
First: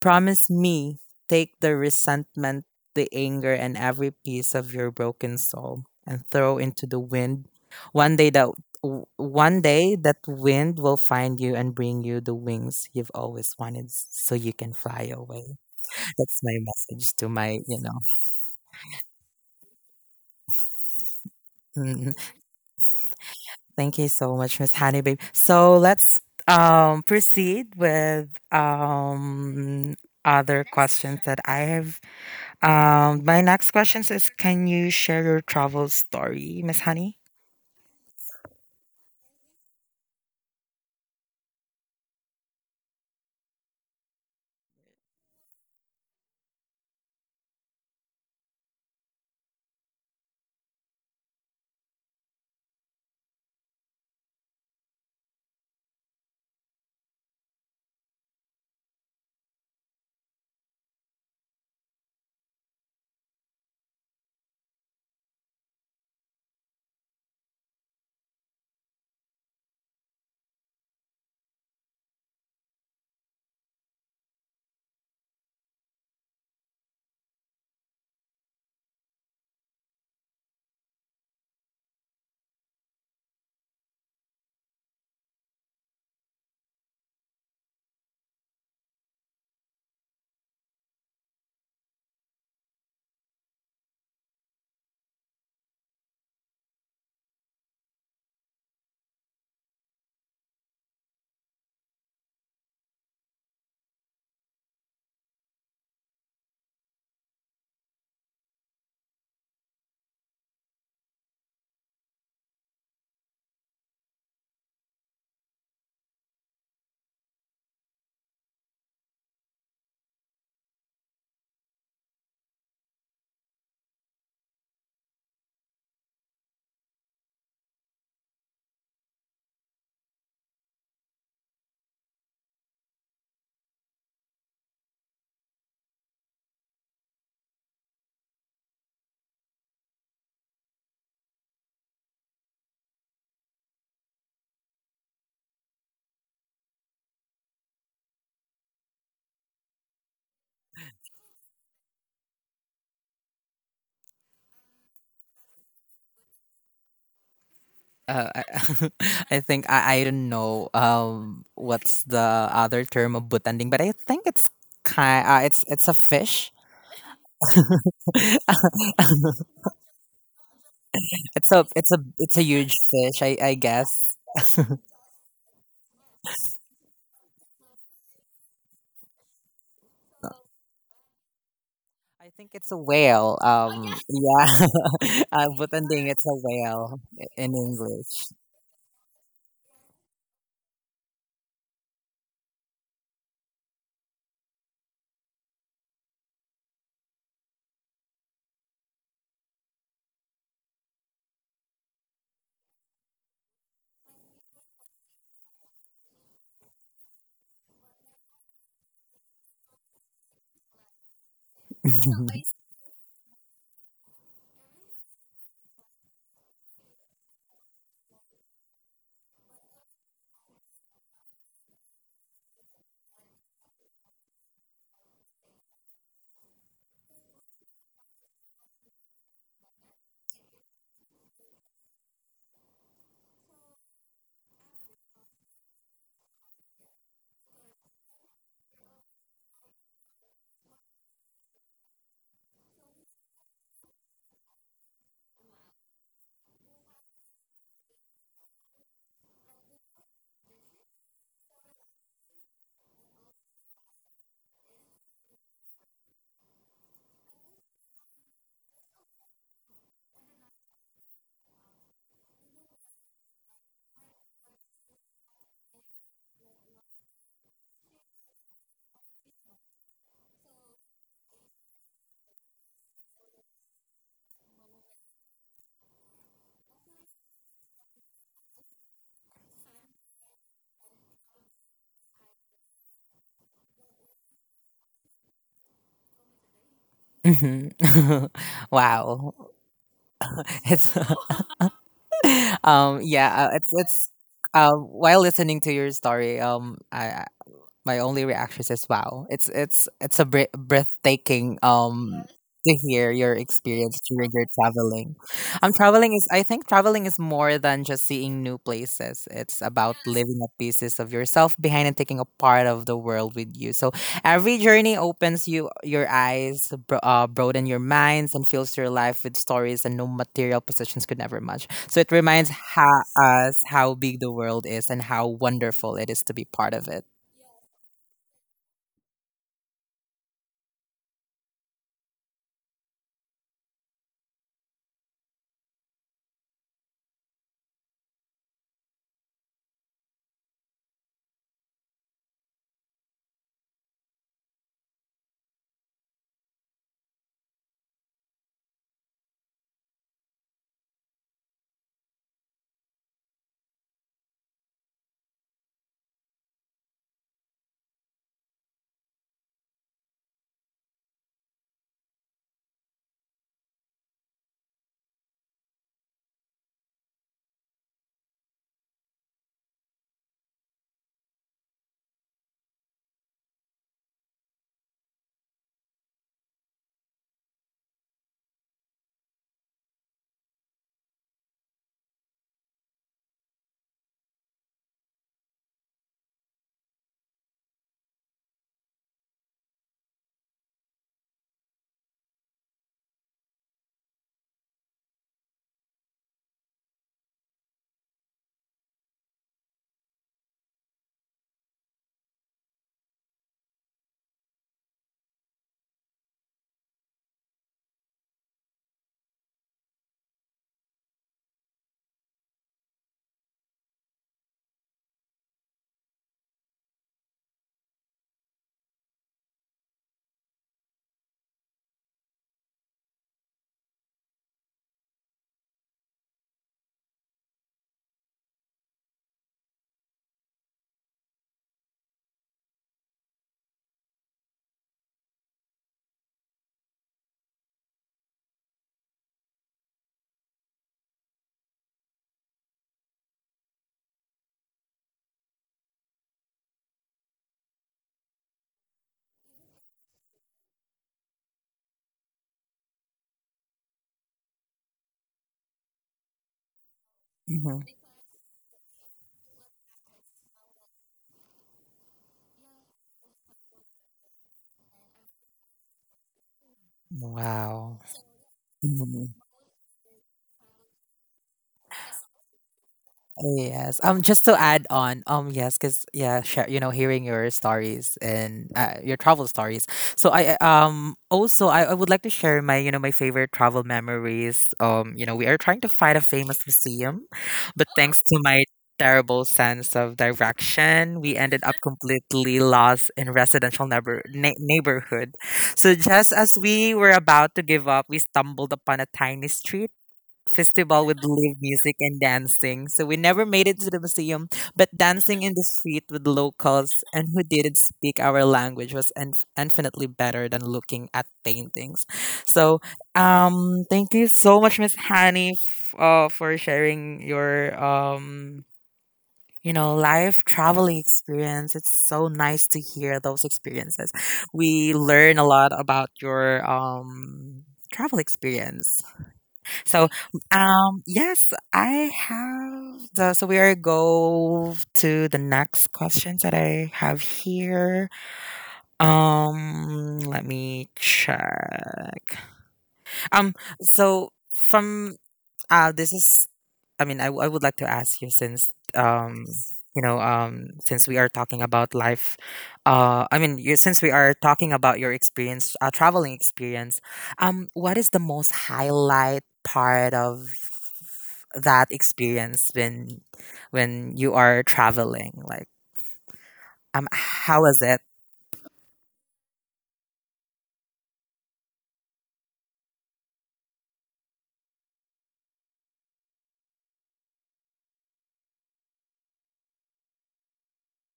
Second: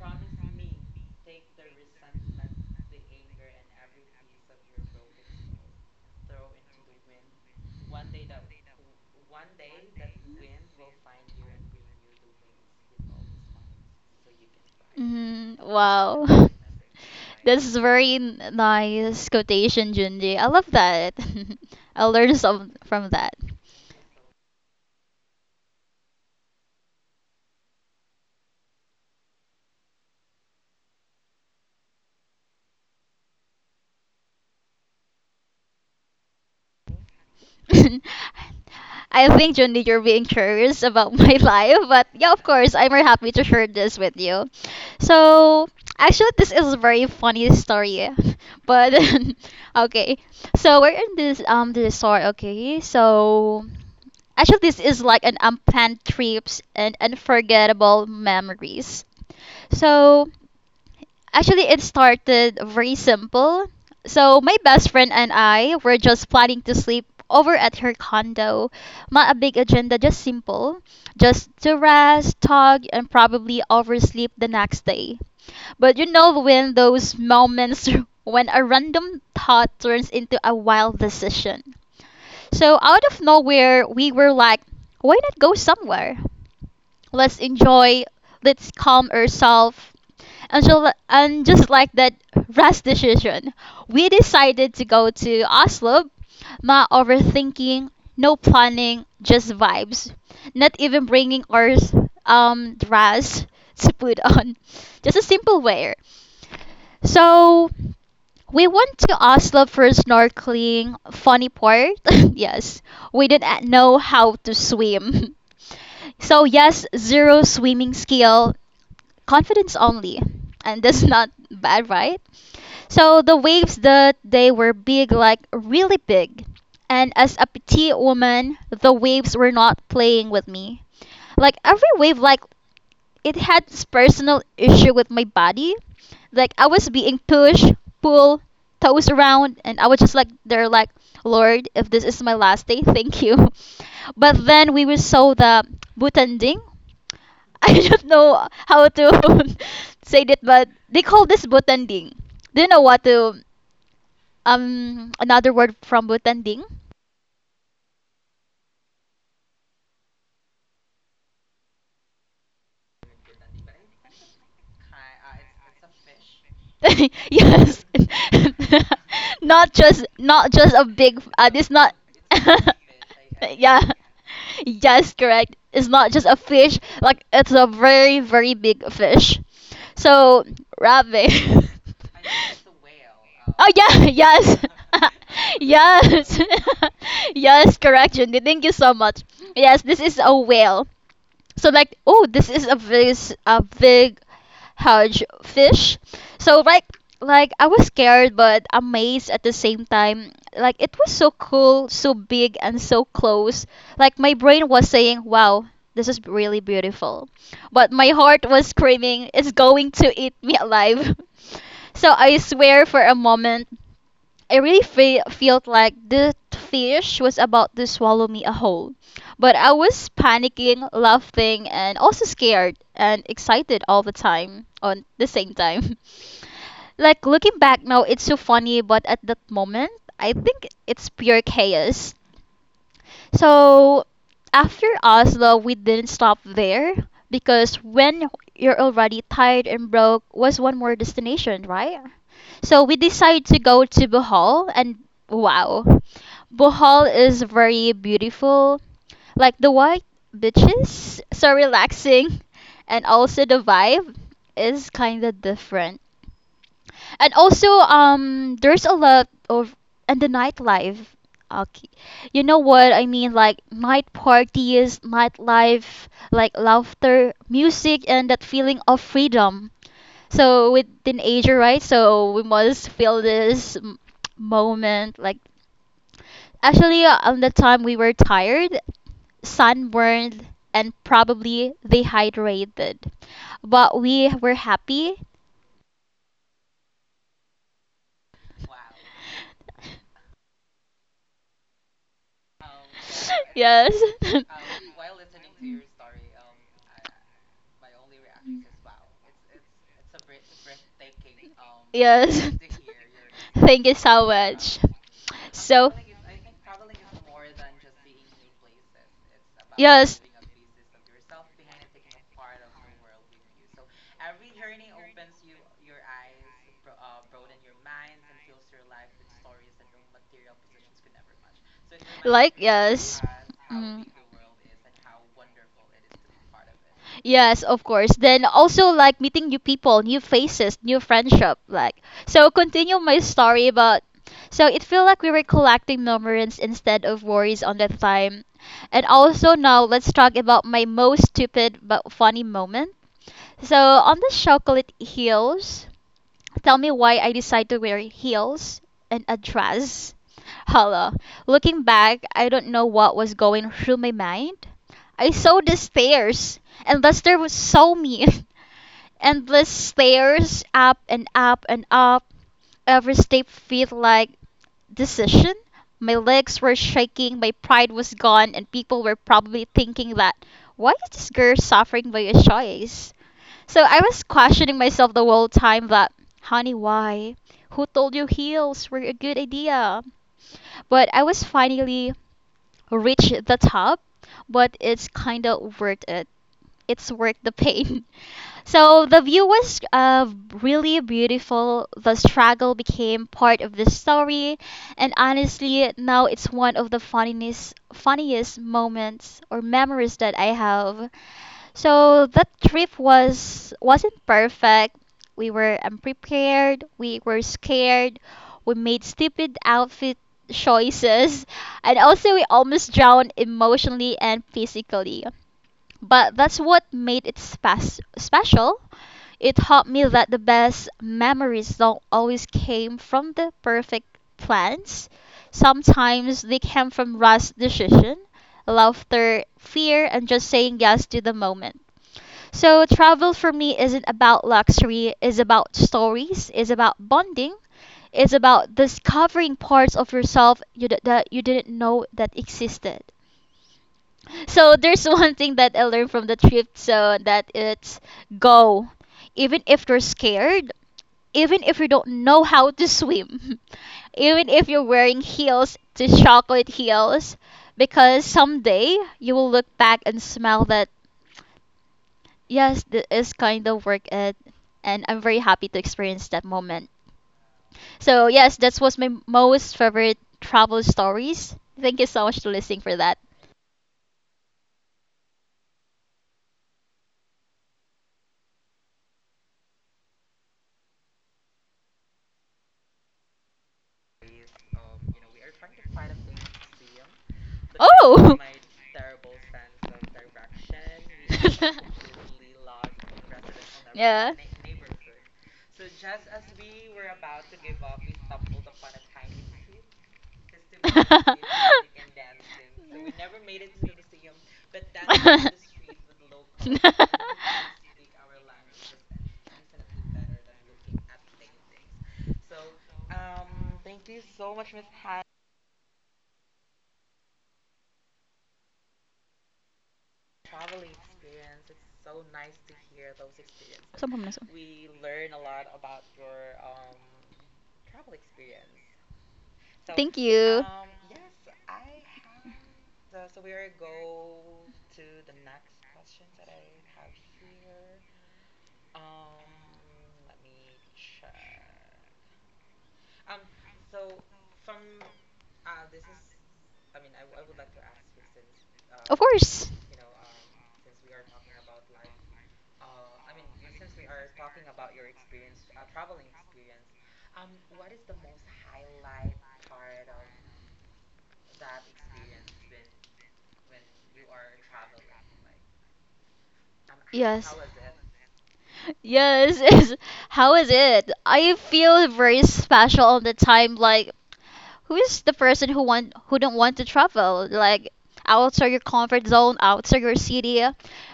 S1: Promise me, take the resentment, the anger, and every piece of your broken soul and throw into the wind. One day that one day that wind will find you and bring you the wings you've always wanted so you can fly away.
S2: Hmm. Wow.
S1: That's
S2: Remember.
S1: my message to my,
S2: That's
S1: you know.
S2: very nice quotation, Junji. I love that.
S1: Mm.
S2: I'll learn some from that.
S1: Thank you so much, Miss Honey Babe. So let's proceed with other questions that I have. My next question is: can you share your travel story, Miss Honey?
S2: I think, Jundi, you're being curious about my life, but yeah, of course, I'm very happy to share this with you. So, actually, this is a very funny story, but okay. So we're in this story, okay? So actually, this is like an unplanned trips and unforgettable memories. So actually, it started very simple. So, my best friend and I were just planning to sleep over at her condo. Not a big agenda, just simple. Just to rest, talk, and probably oversleep the next day. But you know when those moments when a random thought turns into a wild decision. So, out of nowhere, we were like, why not go somewhere? Let's enjoy, let's calm ourselves. And, so, and just like that rash decision, we decided to go to Oslo. No overthinking, no planning, just vibes. Not even bringing our dress to put on. Just a simple wear. So we went to Oslo for snorkeling. Funny part, yes, we didn't know how to swim. So yes, zero swimming skill, confidence only. And that's not bad, right? So the waves that they were big, like really big. And as a petite woman, the waves were not playing with me. Like every wave like it had this personal issue with my body. Like I was being pushed, pulled, tossed around, and I was just like, they're like, Lord, if this is my last day, thank you. But then we will saw the butanding. I don't know how to say that, but they call this butanding. Do you know what to another word from butanding?
S1: Uh, I, I think I don't know what's the other term of butanding, but I think it's kind it's a fish.
S2: Yes. Not just a big
S1: It's a
S2: it's
S1: it's
S2: not.
S1: a it's a huge fish, I
S2: Yeah,
S1: guess.
S2: yes, correct, it's not just a fish, like it's a very big fish, so rabbit.
S1: I think it's a whale.
S2: Oh yeah, yes.
S1: Yeah, butanding. It's a
S2: Yes.
S1: whale, in
S2: Yes, correct,
S1: English.
S2: Jundi, thank you so much. Yes, this is a whale. So like, oh, this is a very a big huge fish. So like I was scared but amazed at the same time. Like it was so cool, so big and so close. Like my brain was saying, "Wow, this is really beautiful." But my heart was screaming, "It's going to eat me alive." So I swear for a moment I really felt like the fish was about to swallow me whole. But I was panicking, laughing, and also scared and excited all the time, on the same time. Like looking back now, it's so funny, but at that moment, I think it's pure chaos. So after Oslo, we didn't stop there because when you're already tired and broke was one more destination, right? So we decided to go to Bohol and wow. Bohol is very beautiful. Like the white beaches, so relaxing, and also the vibe is kind of different. And also, there's a lot of and the nightlife. Okay, you know what I mean, like night parties, nightlife, like laughter, music, and that feeling of freedom. So with teenager, right? So we must feel this moment. Like on the time we were tired, sunburned, and probably dehydrated, but we were happy.
S1: Mhm. Wow, it's yeah, it's
S2: Yes.
S1: um, while listening to your story, I, my only reaction is wow. It's a breathtaking
S2: Yes.
S1: to hear your
S2: Thank you
S1: experience
S2: so
S1: during your
S2: much.
S1: traveling. Um,
S2: So,
S1: traveling is, I think traveling is more than just seeing new places. It's about
S2: yes,
S1: living a pieces of yourself behind and taking a part of the world with you. So every journey opens you your eyes, broaden your minds and fills your life with stories and no material possessions could never match. So it reminds
S2: like yes.
S1: us how
S2: Mm.
S1: big the world is and how wonderful it is to be part of it.
S2: Yes, of course. Then also like meeting new people, new faces, new friendship. Like so, continue my story about. So it feel like we were collecting memories instead of worries on that time. And also now let's talk about my most stupid but funny moment. So on the chocolate hills, tell me why I decided to wear heels and a dress. Hello. Looking back, I don't know what was going through my mind. I saw the stairs, and Lester was so mean. Endless stairs up and up and up. Every step felt like decision. My legs were shaking, my pride was gone, and people were probably thinking that why is this girl suffering by a choice? So I was questioning myself the whole time that, honey, why? Who told you heels were a good idea? But I was finally reached the top, but it's kind of worth it. It's worth the pain. So the view was really beautiful. The struggle became part of the story, and honestly, now it's one of the funniest moments or memories that I have. So that trip wasn't perfect. We were unprepared, we were scared, we made stupid outfit choices, and also we almost drowned emotionally and physically. But that's what made it special. It taught me that the best memories don't always came from the perfect plans. Sometimes they came from rash decision, laughter, fear, and just saying yes to the moment. So travel for me isn't about luxury, it's about stories, it's about bonding, it's about discovering parts of yourself that you didn't know that existed. So there's one thing that I learned from the trip so that it's go. Even if you're scared, even if you don't know how to swim, even if you're wearing heels to chocolate heels
S1: Mhm.
S2: because someday you will look back and smell that yes, that is kind of work it, and I'm very happy to experience that moment.
S1: Wow.
S2: So yes, that was my
S1: Mhm.
S2: most favorite travel stories. Thank you so much to listening for that.
S1: Yes. Just to add on, yes, because yeah, share, you know, hearing your stories and, your travel stories. So also I would like to share my, you know, my favorite travel memories. You know, we are trying to find a famous museum, but thanks
S2: Oh.
S1: to my terrible sense of direction, we ended up completely lost in residential
S2: Yeah.
S1: neighborhood. So just as we were about to give up, we stumbled upon a tiny street festival with live music and dancing. So we never made it to the museum, but dancing in the street with locals and who didn't speak our language was infinitely better than looking at paintings. So thank you so much, Miss Hani, for sharing your. You know, life traveling experience. It's so nice to hear those experiences.
S2: Sampumason.
S1: We learn a lot about your travel experience. So,
S2: Thank you.
S1: yes, I have the. So we are go to the next questions that I have here. Let me check. Um, so from this is. I mean, I would like to ask you since,
S2: Of course.
S1: you know, since we are talking about life, I mean, you, since we are talking about your experience, traveling experience, what is the most highlight part of that experience when you are traveling? Like,
S2: Yes.
S1: how was it?
S2: Yes. Yes. How is it? I feel very special all the time. Like, who's the person who don't want to travel? Like, outside your comfort zone, outside your city.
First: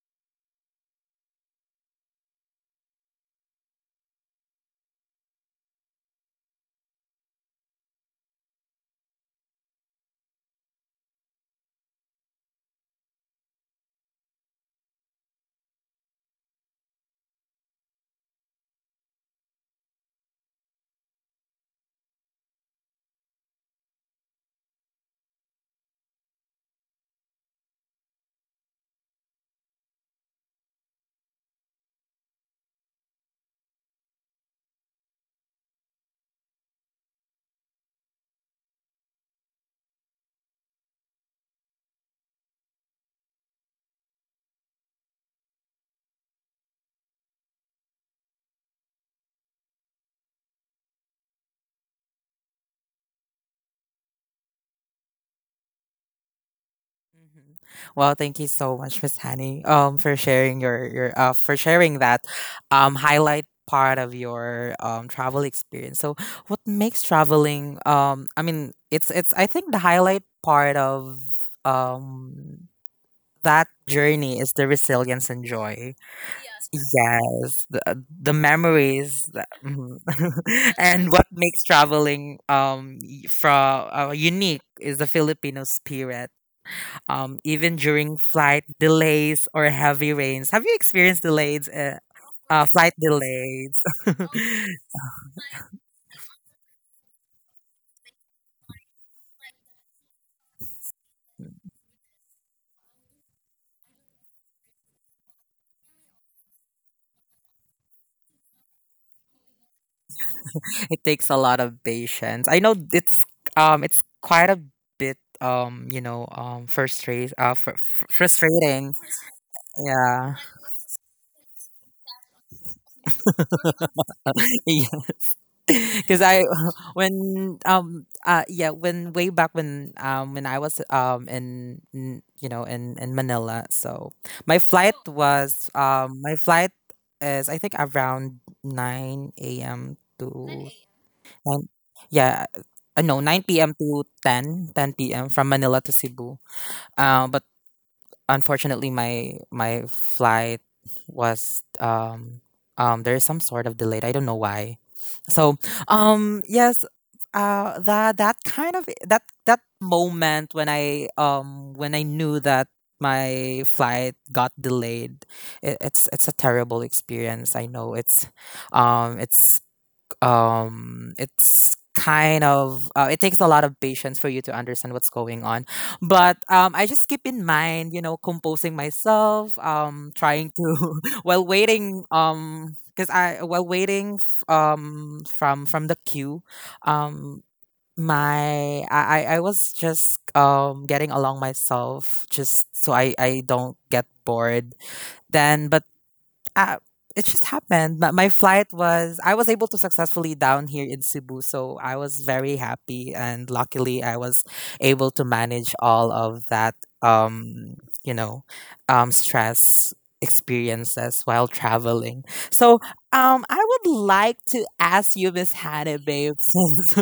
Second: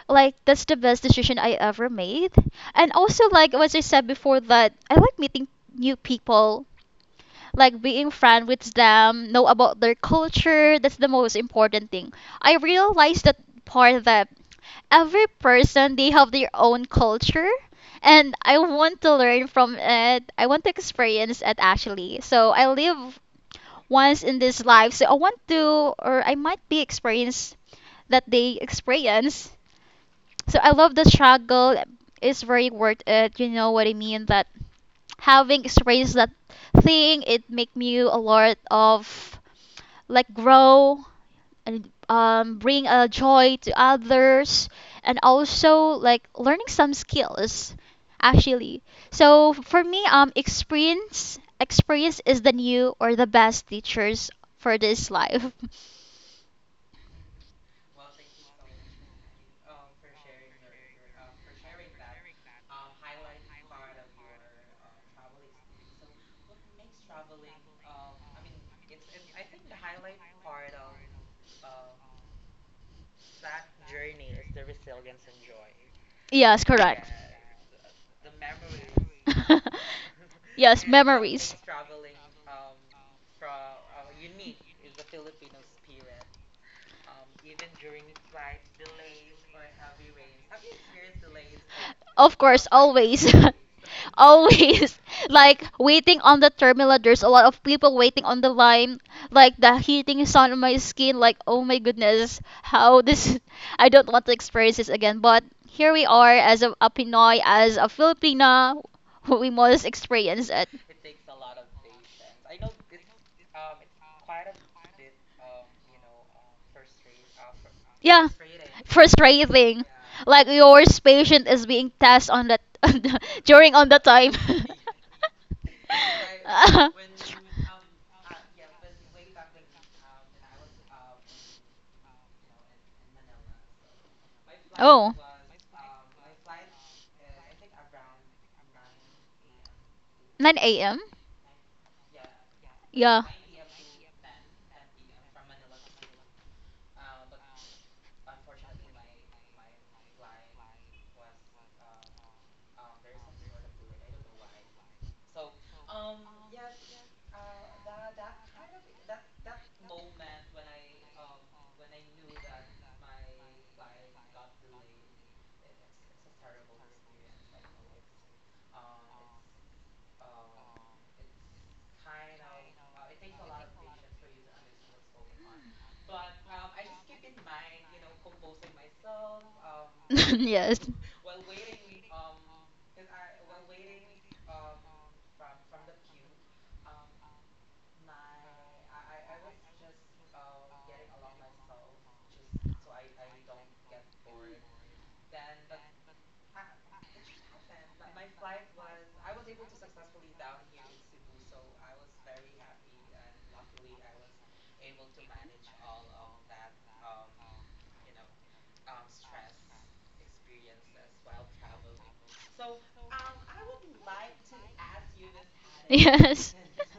S2: Like, that's the best decision I ever made. And also, like what I said before, that I like meeting new people like being friend with them, know about their culture. That's the most important thing. I realized that part that every person they have their own culture and I want to learn from it. I want to experience it actually. So I live once in this life, so I want to or I might be experience that they experience. So I love the struggle. It's very worth it. You know what I mean? That having experienced that thing, it make me a lot of like grow and bring a joy to others and also like learning some skills actually. So for me, experience is the new or the best teachers for this life.
S1: Mhm. Well, thank you so much, Miss Honey, for sharing your for sharing that, highlight part of your travel experience. So, what makes traveling I mean, it's I think the highlight part of um that journey is the resilience and joy.
S2: Yes, correct.
S1: Yes, the memories that, mhm.
S2: Yes,
S1: And what
S2: memories.
S1: makes traveling from unique is the Filipino spirit. Even during flight delays or heavy rains, have you experienced delays?
S2: Of course,
S1: Flight
S2: always.
S1: delays.
S2: Always. Like waiting on the terminal. There's a lot of people waiting on the line. Like the heating is on my skin. Like oh my goodness, how this? I don't want to experience this again. But here we are as a Pinoy, as a Filipina, we must experience it.
S1: It takes a lot of patience. I know it's quite a bit
S2: Yeah,
S1: frustrating.
S2: frustrating.
S1: Yeah.
S2: Like your patient is being tested on that on the- during on the time.
S1: Because I when yeah when way back when I was in you know in Manila, so my flight
S2: Oh.
S1: was my flight is I think around 9 a.m. to
S2: 9 a.m.
S1: 9, yeah, no
S2: Yeah.
S1: 9 p.m. to ten p.m. from Manila to Cebu. um Unfortunately, my flight was there's some sort of delay. I don't know why. So, yes, that that kind of that that moment when I knew that my flight got delayed, it's a terrible experience. I know um it's it's kind of, it takes a lot of patience for you to understand what's going on, but I just keep in mind, composing myself, trying
S2: Yes.
S1: to while waiting, because I while waiting f- from the queue. Um my I was just getting along myself just so I don't get bored. Then, but uh, it just happened. My flight was, I was able to successfully down here in Cebu. So I was very happy. And luckily, I was able to manage all of that, um, you know, stress experiences while traveling. So, I would like to ask you, Miss Hannah, babe,
S2: Yes.
S1: since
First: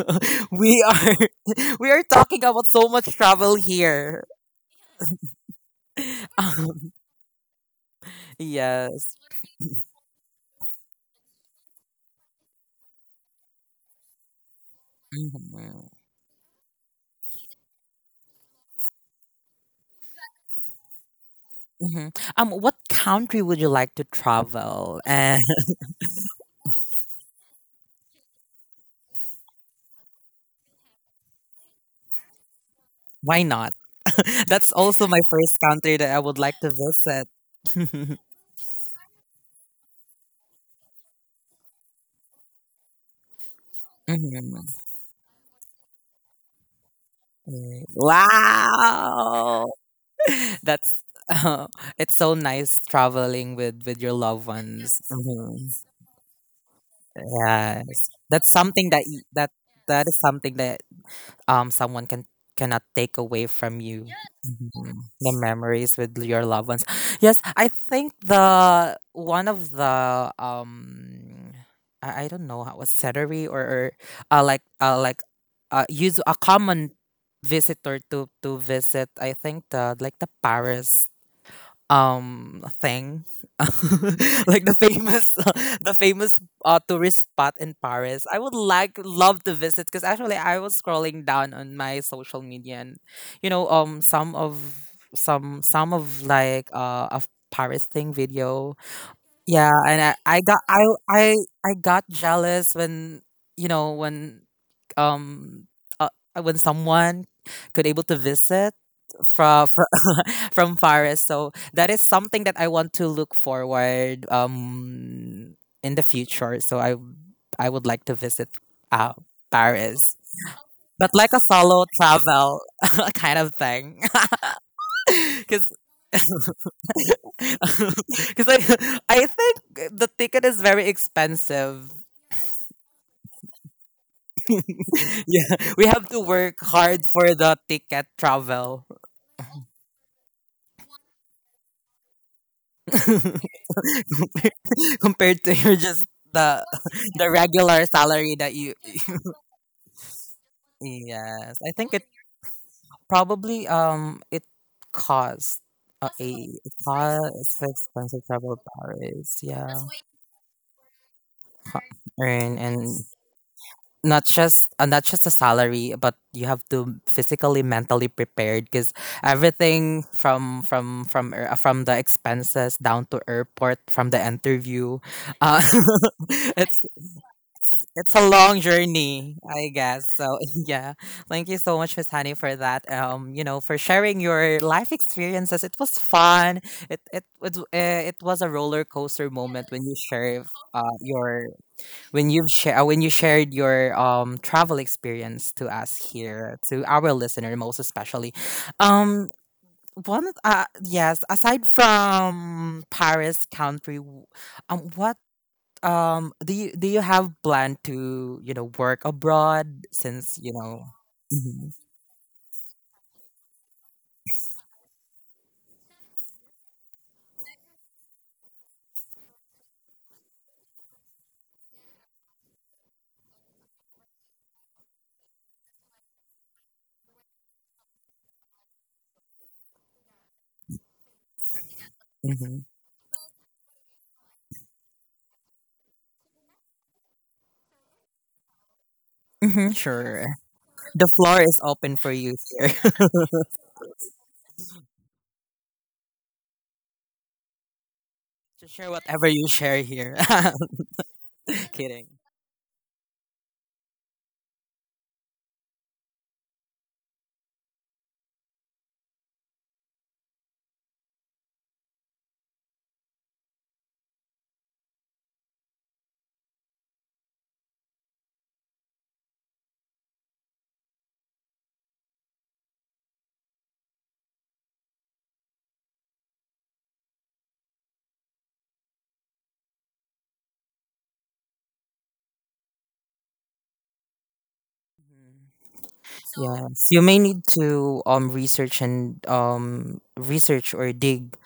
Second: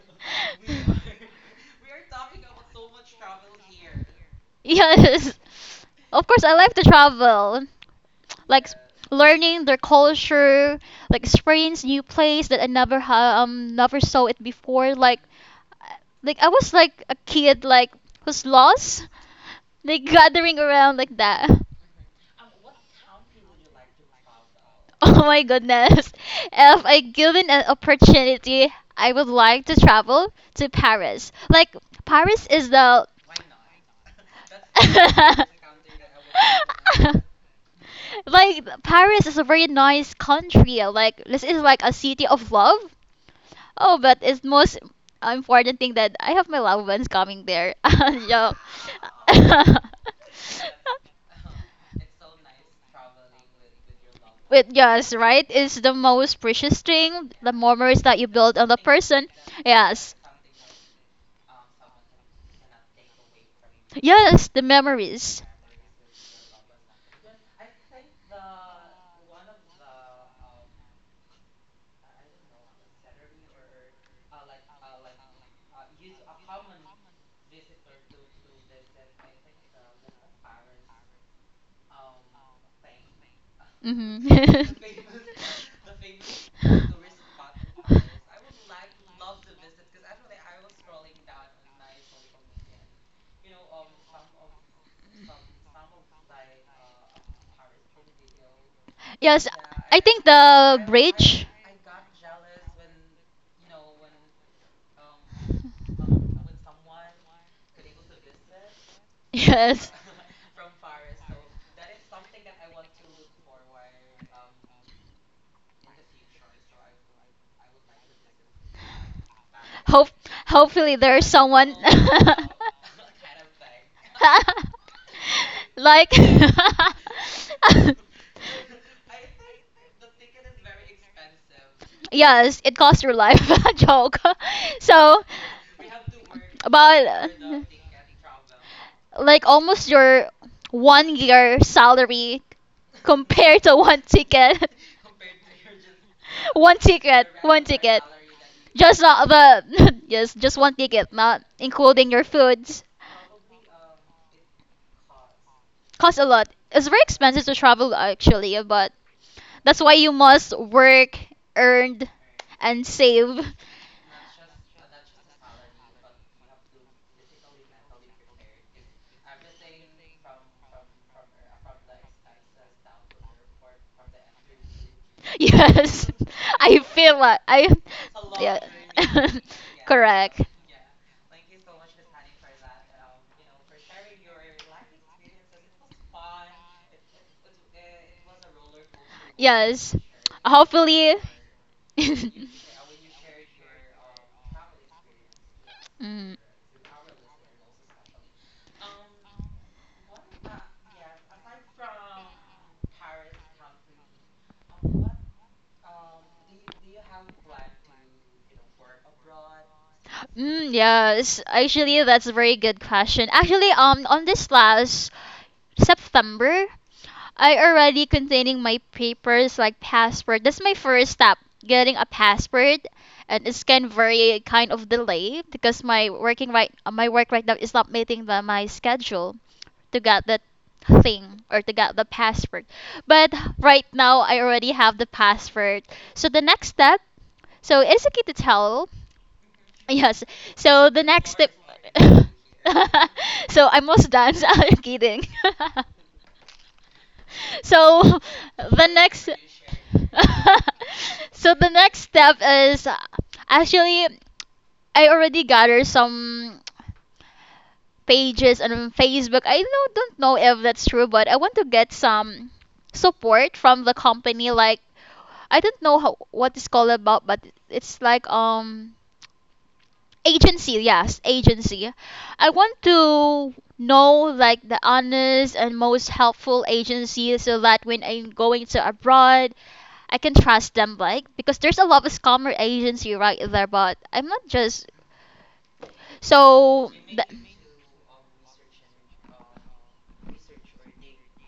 S1: we are, we are talking about so much travel here.
S2: Yes. Of course, I like to travel. Like
S1: Yes.
S2: learning their culture, like experience new place that I never ha never saw it before. Like
S1: Mm-hmm.
S2: Like I was like a kid like who's lost, like gathering around like that.
S1: Hmm. What country would you like to travel,
S2: Oh
S1: and
S2: my goodness. If I given an opportunity, I would like to travel to Paris. Like Paris is the
S1: why not? That's also my first country that I would like to visit.
S2: like Paris is a very nice country. Like this is like a city of love. Oh, but it's
S1: Mhm.
S2: most important thing that I have my loved ones coming there.
S1: Mm.
S2: Yeah.
S1: Wow, that's it's so nice traveling with your loved
S2: With
S1: ones.
S2: yes, right?
S1: Mhm.
S2: It's the most precious thing, the memories
S1: Yes,
S2: that you
S1: that's
S2: build on the
S1: something that you,
S2: person.
S1: that that is
S2: Yes.
S1: something that someone can cannot take away from you.
S2: Yes, the
S1: Mhm. The
S2: memories.
S1: memories with your loved ones. Yes, I think the one of the I don't know how was celery, or uh like uh like use a common visitor to visit, I think the like the Paris thing.
S2: Hmm.
S1: Like the famous, the famous tourist spot in Paris. I would like love to visit, because actually I was scrolling down on my social media, and some of some of Paris thing video.
S2: Yes,
S1: Yeah, and
S2: I think the
S1: i
S2: bridge.
S1: I got jealous when you know when um uh, when someone could able to visit from
S2: Yes.
S1: from Paris. So that is something that I want to look forward, in the future. So, I would like to visit, uh,
S2: Hope
S1: Paris,
S2: hopefully
S1: but
S2: there's
S1: like a
S2: someone.
S1: solo travel kind of thing. Because,
S2: Like.
S1: because I, I think the ticket is very expensive.
S2: Yes, it costs your life. Joke. So,
S1: Yeah, we have to work hard
S2: but
S1: for the ticket travel,
S2: like almost your 1 year salary compared to one ticket.
S1: compared to your, just the
S2: One
S1: regular
S2: ticket.
S1: salary that you.
S2: Just not the yes, just one ticket, not
S1: Yes, I think
S2: including your foods.
S1: probably it cost,
S2: Costs a
S1: a
S2: lot.
S1: it
S2: It's very expensive to
S1: cost
S2: travel
S1: expensive
S2: actually,
S1: travel
S2: but
S1: Paris. Yeah.
S2: that's why you must work,
S1: co-
S2: earn,
S1: Earn
S2: and
S1: and,
S2: save.
S1: not just a salary, but you have to physically, mentally prepared, because everything from the expenses down to airport, from the interview, uh,
S2: Yes, I
S1: it's.
S2: feel like I.
S1: It's a
S2: Yeah,
S1: long journey, I guess. So
S2: correct.
S1: yeah, thank you so much, Miss Honey, for that. For sharing your life experiences. It was fun. It it it, uh, it was a roller coaster moment when
S2: Yes,
S1: you share
S2: hopefully.
S1: your when you've share when you shared your travel experience to us
S2: Mm,
S1: here, to our listener most especially. Um. One, yes. Aside from Paris country, what do you, have plan to, work abroad, since you
S2: mm,
S1: know.
S2: yes,
S1: Hmm.
S2: actually, that's a very good question. On this last September, I already containing my papers like passport. That's my first step, getting a passport, and it's kind very kind of delay because my working right, my work right now is not meeting the, my schedule. To get that thing or to get the
S1: Hmm.
S2: password. But right now, I already have the password. So the next step, so Izuki to tell.
S1: Hmm.
S2: Yes.
S1: Sure,
S2: So the
S1: the
S2: next
S1: floor
S2: step.
S1: is open for you here
S2: So I'm almost done. I'm kidding. So
S1: to
S2: the
S1: share
S2: next.
S1: whatever you share here.
S2: So the next
S1: Kidding.
S2: step is actually I already gathered some pages on Facebook. I know, don't know if that's true, but I want to get some support from the company. Like I don't know how what it's called about, but it's like agency. Yes, agency. I want to know like the honest and most helpful agency so that when I'm going to abroad I can trust them like because there's a lot of scammer agency right there but I'm not just
S1: Yes,
S2: so
S1: you may need to research, and research or dig,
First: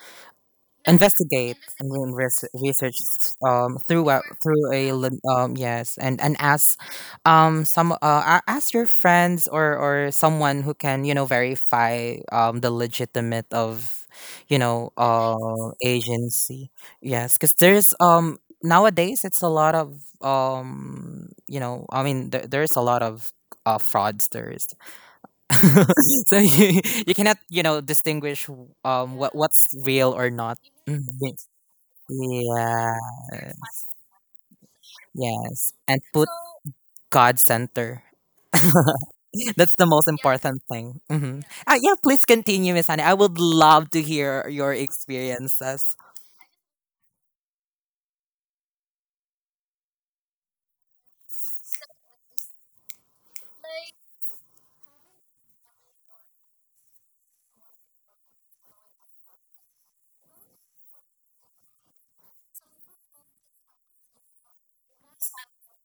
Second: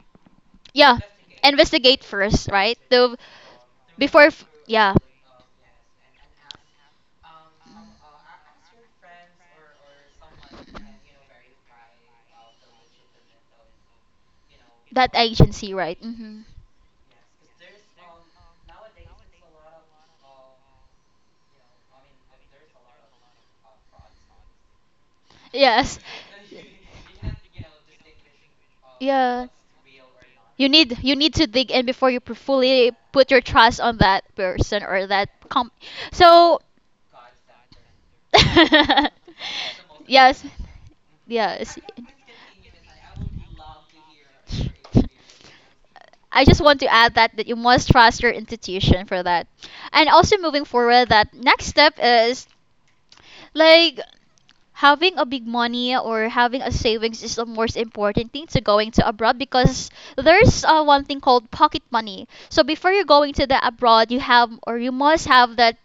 S2: yeah,
S1: investigate, and
S2: investigate
S1: then
S2: first, right?
S1: research
S2: So
S1: through a,
S2: yeah,
S1: yes, and ask ask your friends or someone who can verify the legitimate of, you know
S2: that
S1: uh
S2: agency, right? Hmm.
S1: agency. Yes, because there's nowadays, it's a lot of, I mean, there's a lot of fraudsters.
S2: Yes,
S1: So, you cannot, distinguish what
S2: yeah.
S1: what's real or not.
S2: You need
S1: Mhm.
S2: you need to dig in before you fully
S1: Yeah.
S2: put your trust on that person or that
S1: Yes.
S2: comp.
S1: And put
S2: So
S1: God center. That's the most
S2: yes.
S1: important thing. Mm-hmm.
S2: Yes.
S1: Yeah, please continue, Miss Annie. I would love to hear your experiences.
S2: I just want to add that you must trust your institution for that. And also moving forward that next step is like having a big money or having a savings is the most important thing to going to abroad because there's one thing called pocket money. So before you're going to the abroad you have or you must have that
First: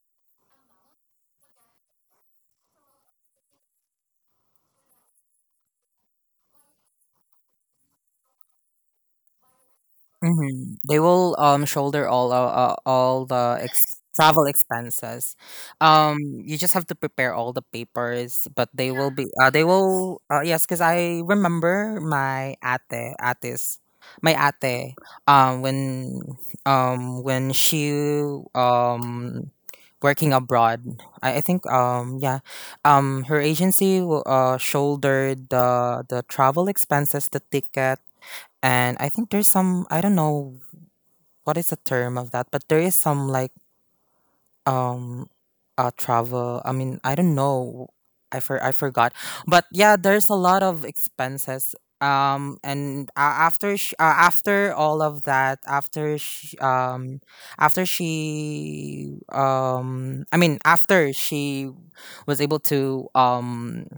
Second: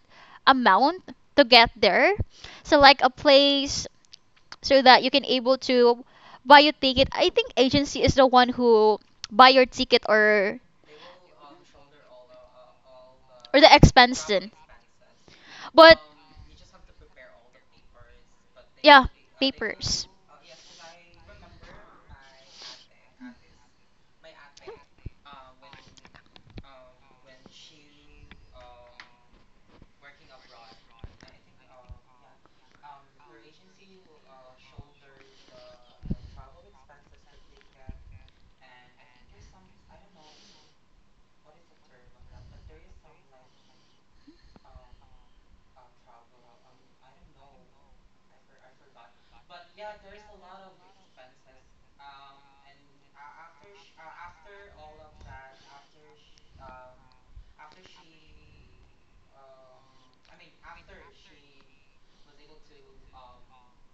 S2: amount to get there, so like a place so that you can able to buy your ticket. I think agency is the one who buy your ticket
S1: Hmm. They will shoulder, all
S2: or
S1: the
S2: the expense
S1: travel
S2: then.
S1: expenses.
S2: But
S1: You just have to prepare all the papers, but they
S2: yeah,
S1: will be they
S2: papers.
S1: will yes, because I remember my ate ates my ate um when when she um working abroad, I think, her agency shouldered the travel expenses, the ticket, and I think there's some, I don't know what is the term of that, but there is some like, um travel. I mean, I don't know. I forgot. But yeah, there's a lot of expenses. And, after all of that, after she I mean after she was able to, um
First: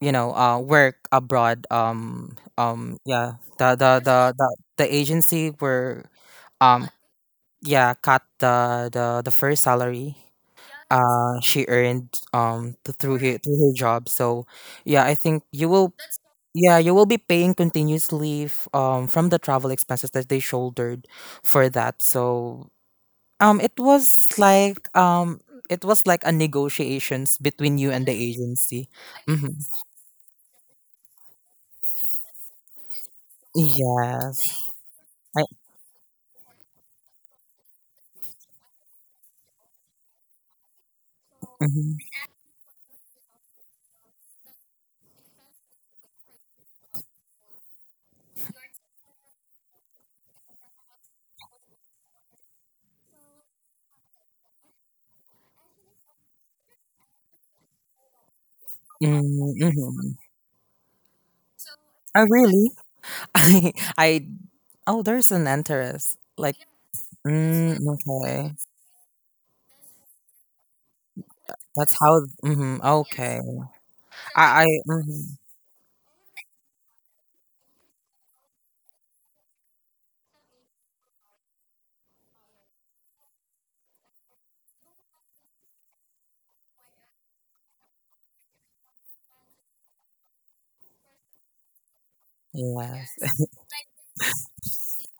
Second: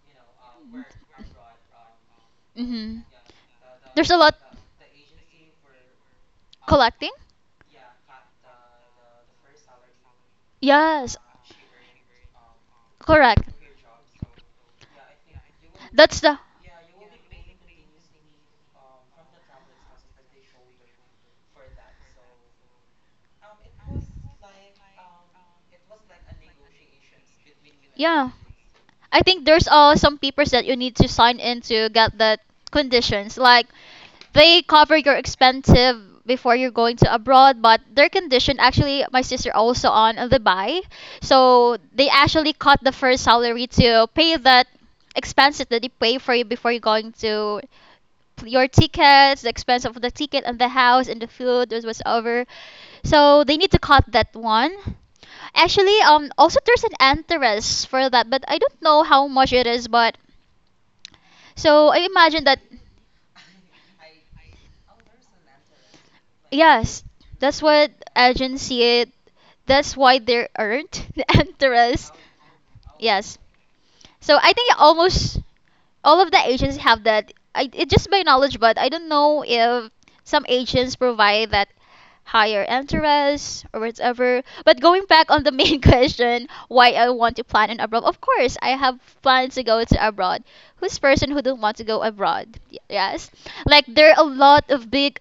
S1: you know uh work abroad, um
S2: Mm-hmm.
S1: yeah the the
S2: There's a
S1: the
S2: lot.
S1: the, the agency were, um
S2: Collecting.
S1: yeah cut the first salary
S2: Yes,
S1: she earned, through her
S2: correct.
S1: through her job. So, yeah, I think,
S2: That's the.
S1: you will be paying continuous leave from the travel expenses that they shouldered for that. So, it was like, a negotiations between you and the
S2: Yeah.
S1: agency.
S2: I think
S1: Hmm.
S2: there's some papers that you need to sign in to get the conditions. Like they
S1: Yes.
S2: cover your
S1: I.
S2: expensive before you're going to abroad but their condition, actually my sister also on the buy, so
S1: Mhm.
S2: they actually cut the first salary to pay that expenses that they pay for you before you're going to your tickets. The expense of the ticket and the house and the food was so they need to cut that one. Actually also there's an interest for that but I don't know how much
S1: Mm,
S2: it is but
S1: mhm.
S2: so I
S1: Oh,
S2: imagine that.
S1: really? I, I, oh, there's an interest. Like,
S2: Yes, that's
S1: mm,
S2: what
S1: okay.
S2: agency. That's why there aren't the
S1: That's
S2: interest.
S1: how, mm-hmm,
S2: Yes,
S1: okay.
S2: so I think
S1: Mhm.
S2: almost all of the agents have that. I, it just by knowledge, but I don't know if some agents provide that higher interest or whatever. But going back on the main question, why I want to plan an abroad? Of course, I have plans to go to abroad. Who's person who don't want to go abroad? Y-
S1: Yes.
S2: Yes, like there are a lot of big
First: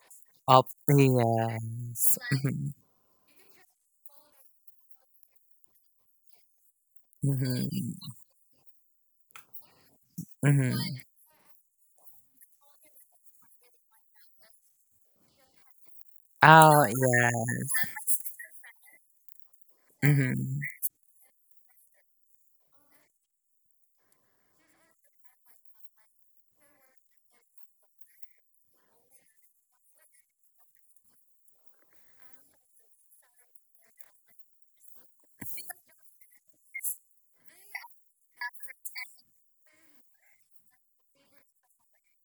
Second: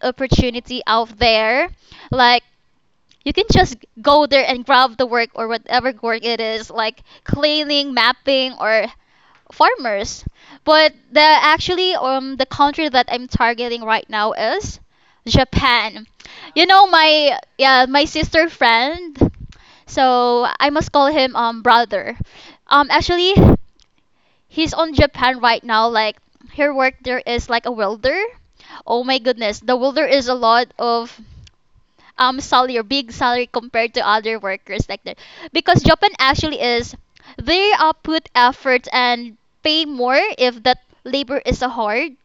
S1: Up,
S2: opportunity out there.
S1: yes.
S2: Like
S1: Mm-hmm,
S2: you can just go there and grab the work or whatever work it is, like
S1: mm-hmm,
S2: cleaning, mapping, or farmers.
S1: mm-hmm.
S2: But the actually the country that I'm targeting right now is Japan. You
S1: Oh,
S2: know my
S1: yeah.
S2: yeah my sister friend. So
S1: Mm-hmm,
S2: I must call him brother. Actually he's on Japan right now. Like her work there is like a welder. Oh my goodness, the welder is a lot of salary or big salary compared to other workers like that because Japan actually is they put effort and pay more if that labor is a hard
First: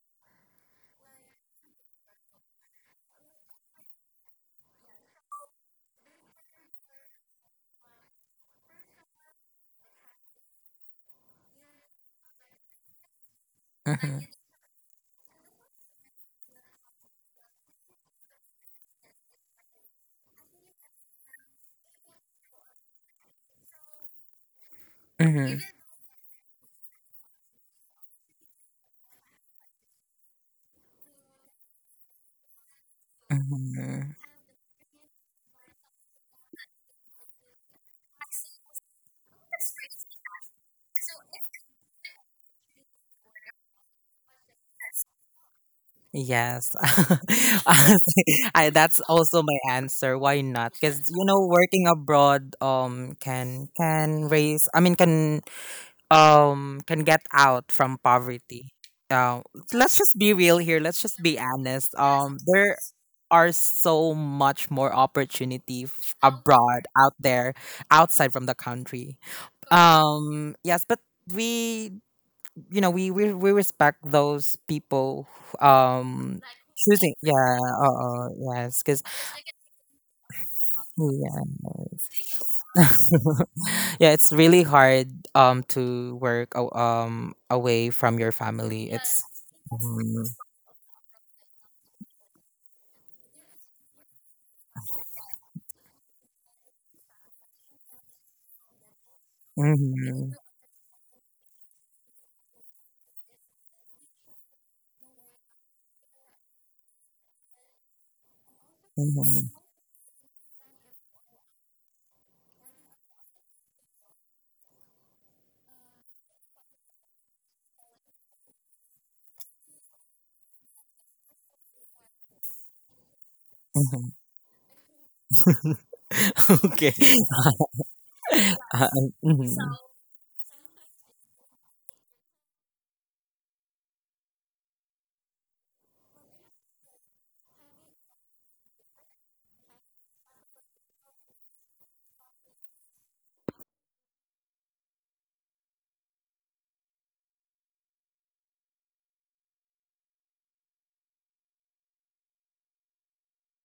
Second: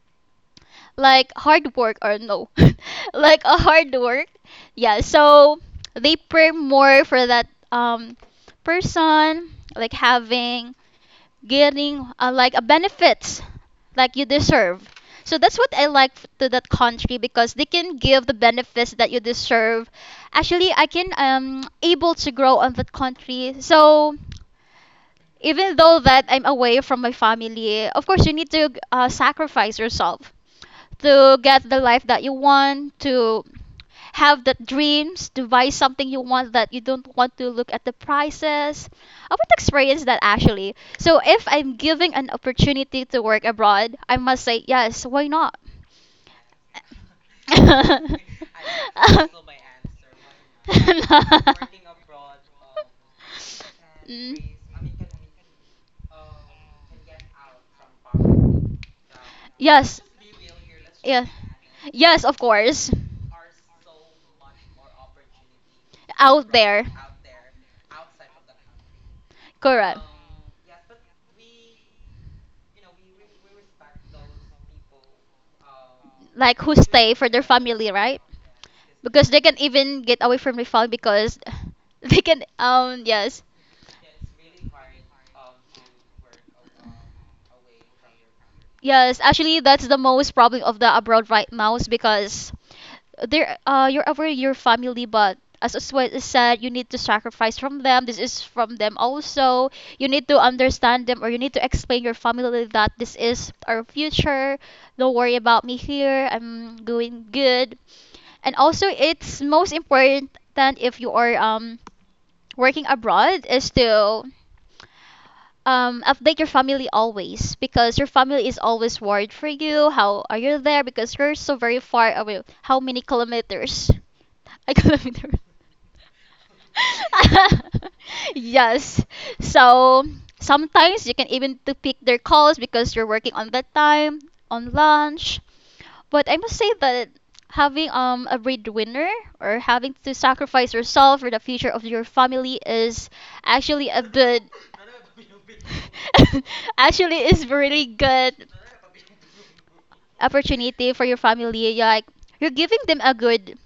S2: like hard work or no like a hard work yeah so they pay more for that person like having getting like a benefits like
S1: mm-hmm,
S2: you deserve. So that's what I like to that country because they can give the benefits that you deserve. Actually, I can able to grow on that country. So
S1: mm-hmm,
S2: even though that I'm away from my family, of course you need to sacrifice yourself to get the life that you want, to
S1: mm-hmm.
S2: have the dreams, to buy something you want that you don't want to look at the prices. I would experience that actually. So if I'm giving an opportunity to work abroad, I must say yes, why not?
S1: Yes. Honestly, that's also my answer. Why not? Because, working abroad can raise, I mean, can get out from poverty. Uh, let's
S2: Yes.
S1: just be real here. Let's just
S2: Yeah,
S1: be honest.
S2: yes, of
S1: There
S2: course.
S1: are so much more opportunity
S2: Out there.
S1: abroad, out there, outside from the country.
S2: Correct.
S1: Yes, but we, we respect those people who,
S2: Like who stay
S1: choosing,
S2: for
S1: yeah,
S2: their family,
S1: uh,
S2: right?
S1: uh, yes, because
S2: Because they can even get away from the family because
S1: yeah.
S2: they can yes.
S1: Yeah, it's really hard to work, away from your family.
S2: Yes,
S1: It's.
S2: actually that's the
S1: Mhm.
S2: most problem of the abroad right now is because there you're aware your family, but as what is said, you need to sacrifice from them. This is from them also. You need
S1: Mhm.
S2: to understand them, or you need to explain your family that this is our future. Don't worry about me here, I'm doing good. And also it's
S1: Mhm.
S2: most important if you are working abroad is to update your family always, because your family is always worried for you. How are you there? Because you're so very far away. How many kilometers?
S1: Mhm.
S2: I kilometer.
S1: Okay. Uh,
S2: yes.
S1: mhm.
S2: So sometimes you can even to pick their calls because you're working on that time on lunch. But I must say that having a breadwinner or having to sacrifice yourself for the future of your family is actually a good actually is really good opportunity for your family. You're like you're giving them a good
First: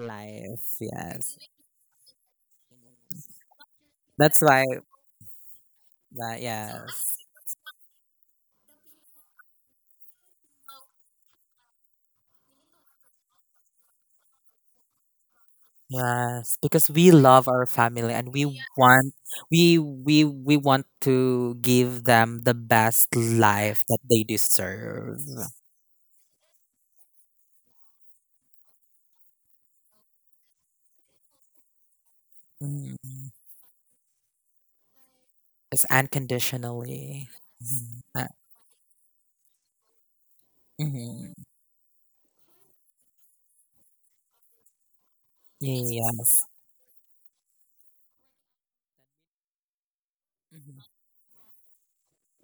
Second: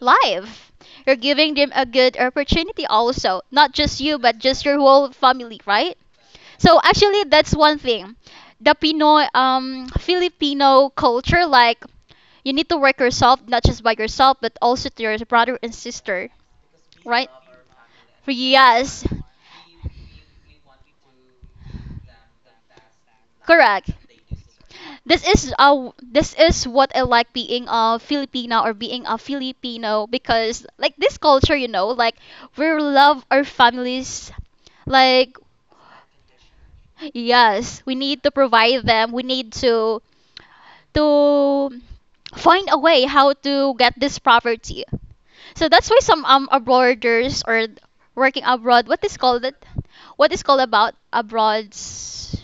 S2: life. You're
S1: yes.
S2: giving them a good opportunity also. Not just you, but
S1: That's
S2: just
S1: why
S2: your whole family, right?
S1: that,
S2: So
S1: yes.
S2: actually that's one thing. The Pinoy, Filipino culture, like you need to work yourself, not just by yourself, but also to your brother and sister,
S1: Yes, because we
S2: right?
S1: love our family,
S2: For
S1: and
S2: yes,
S1: want we want to give them the best life
S2: correct.
S1: that they deserve.
S2: This is what I like being a Filipina or being a Filipino, because like this culture, you know, like we love
S1: Mm.
S2: our families. Like
S1: It's unconditionally.
S2: yes, we
S1: Mhm.
S2: need to provide them. We need
S1: Mhm.
S2: to find a way how to get this property. So that's why
S1: Yeah.
S2: some abroaders or working abroad, what is called it, what is called about abroads?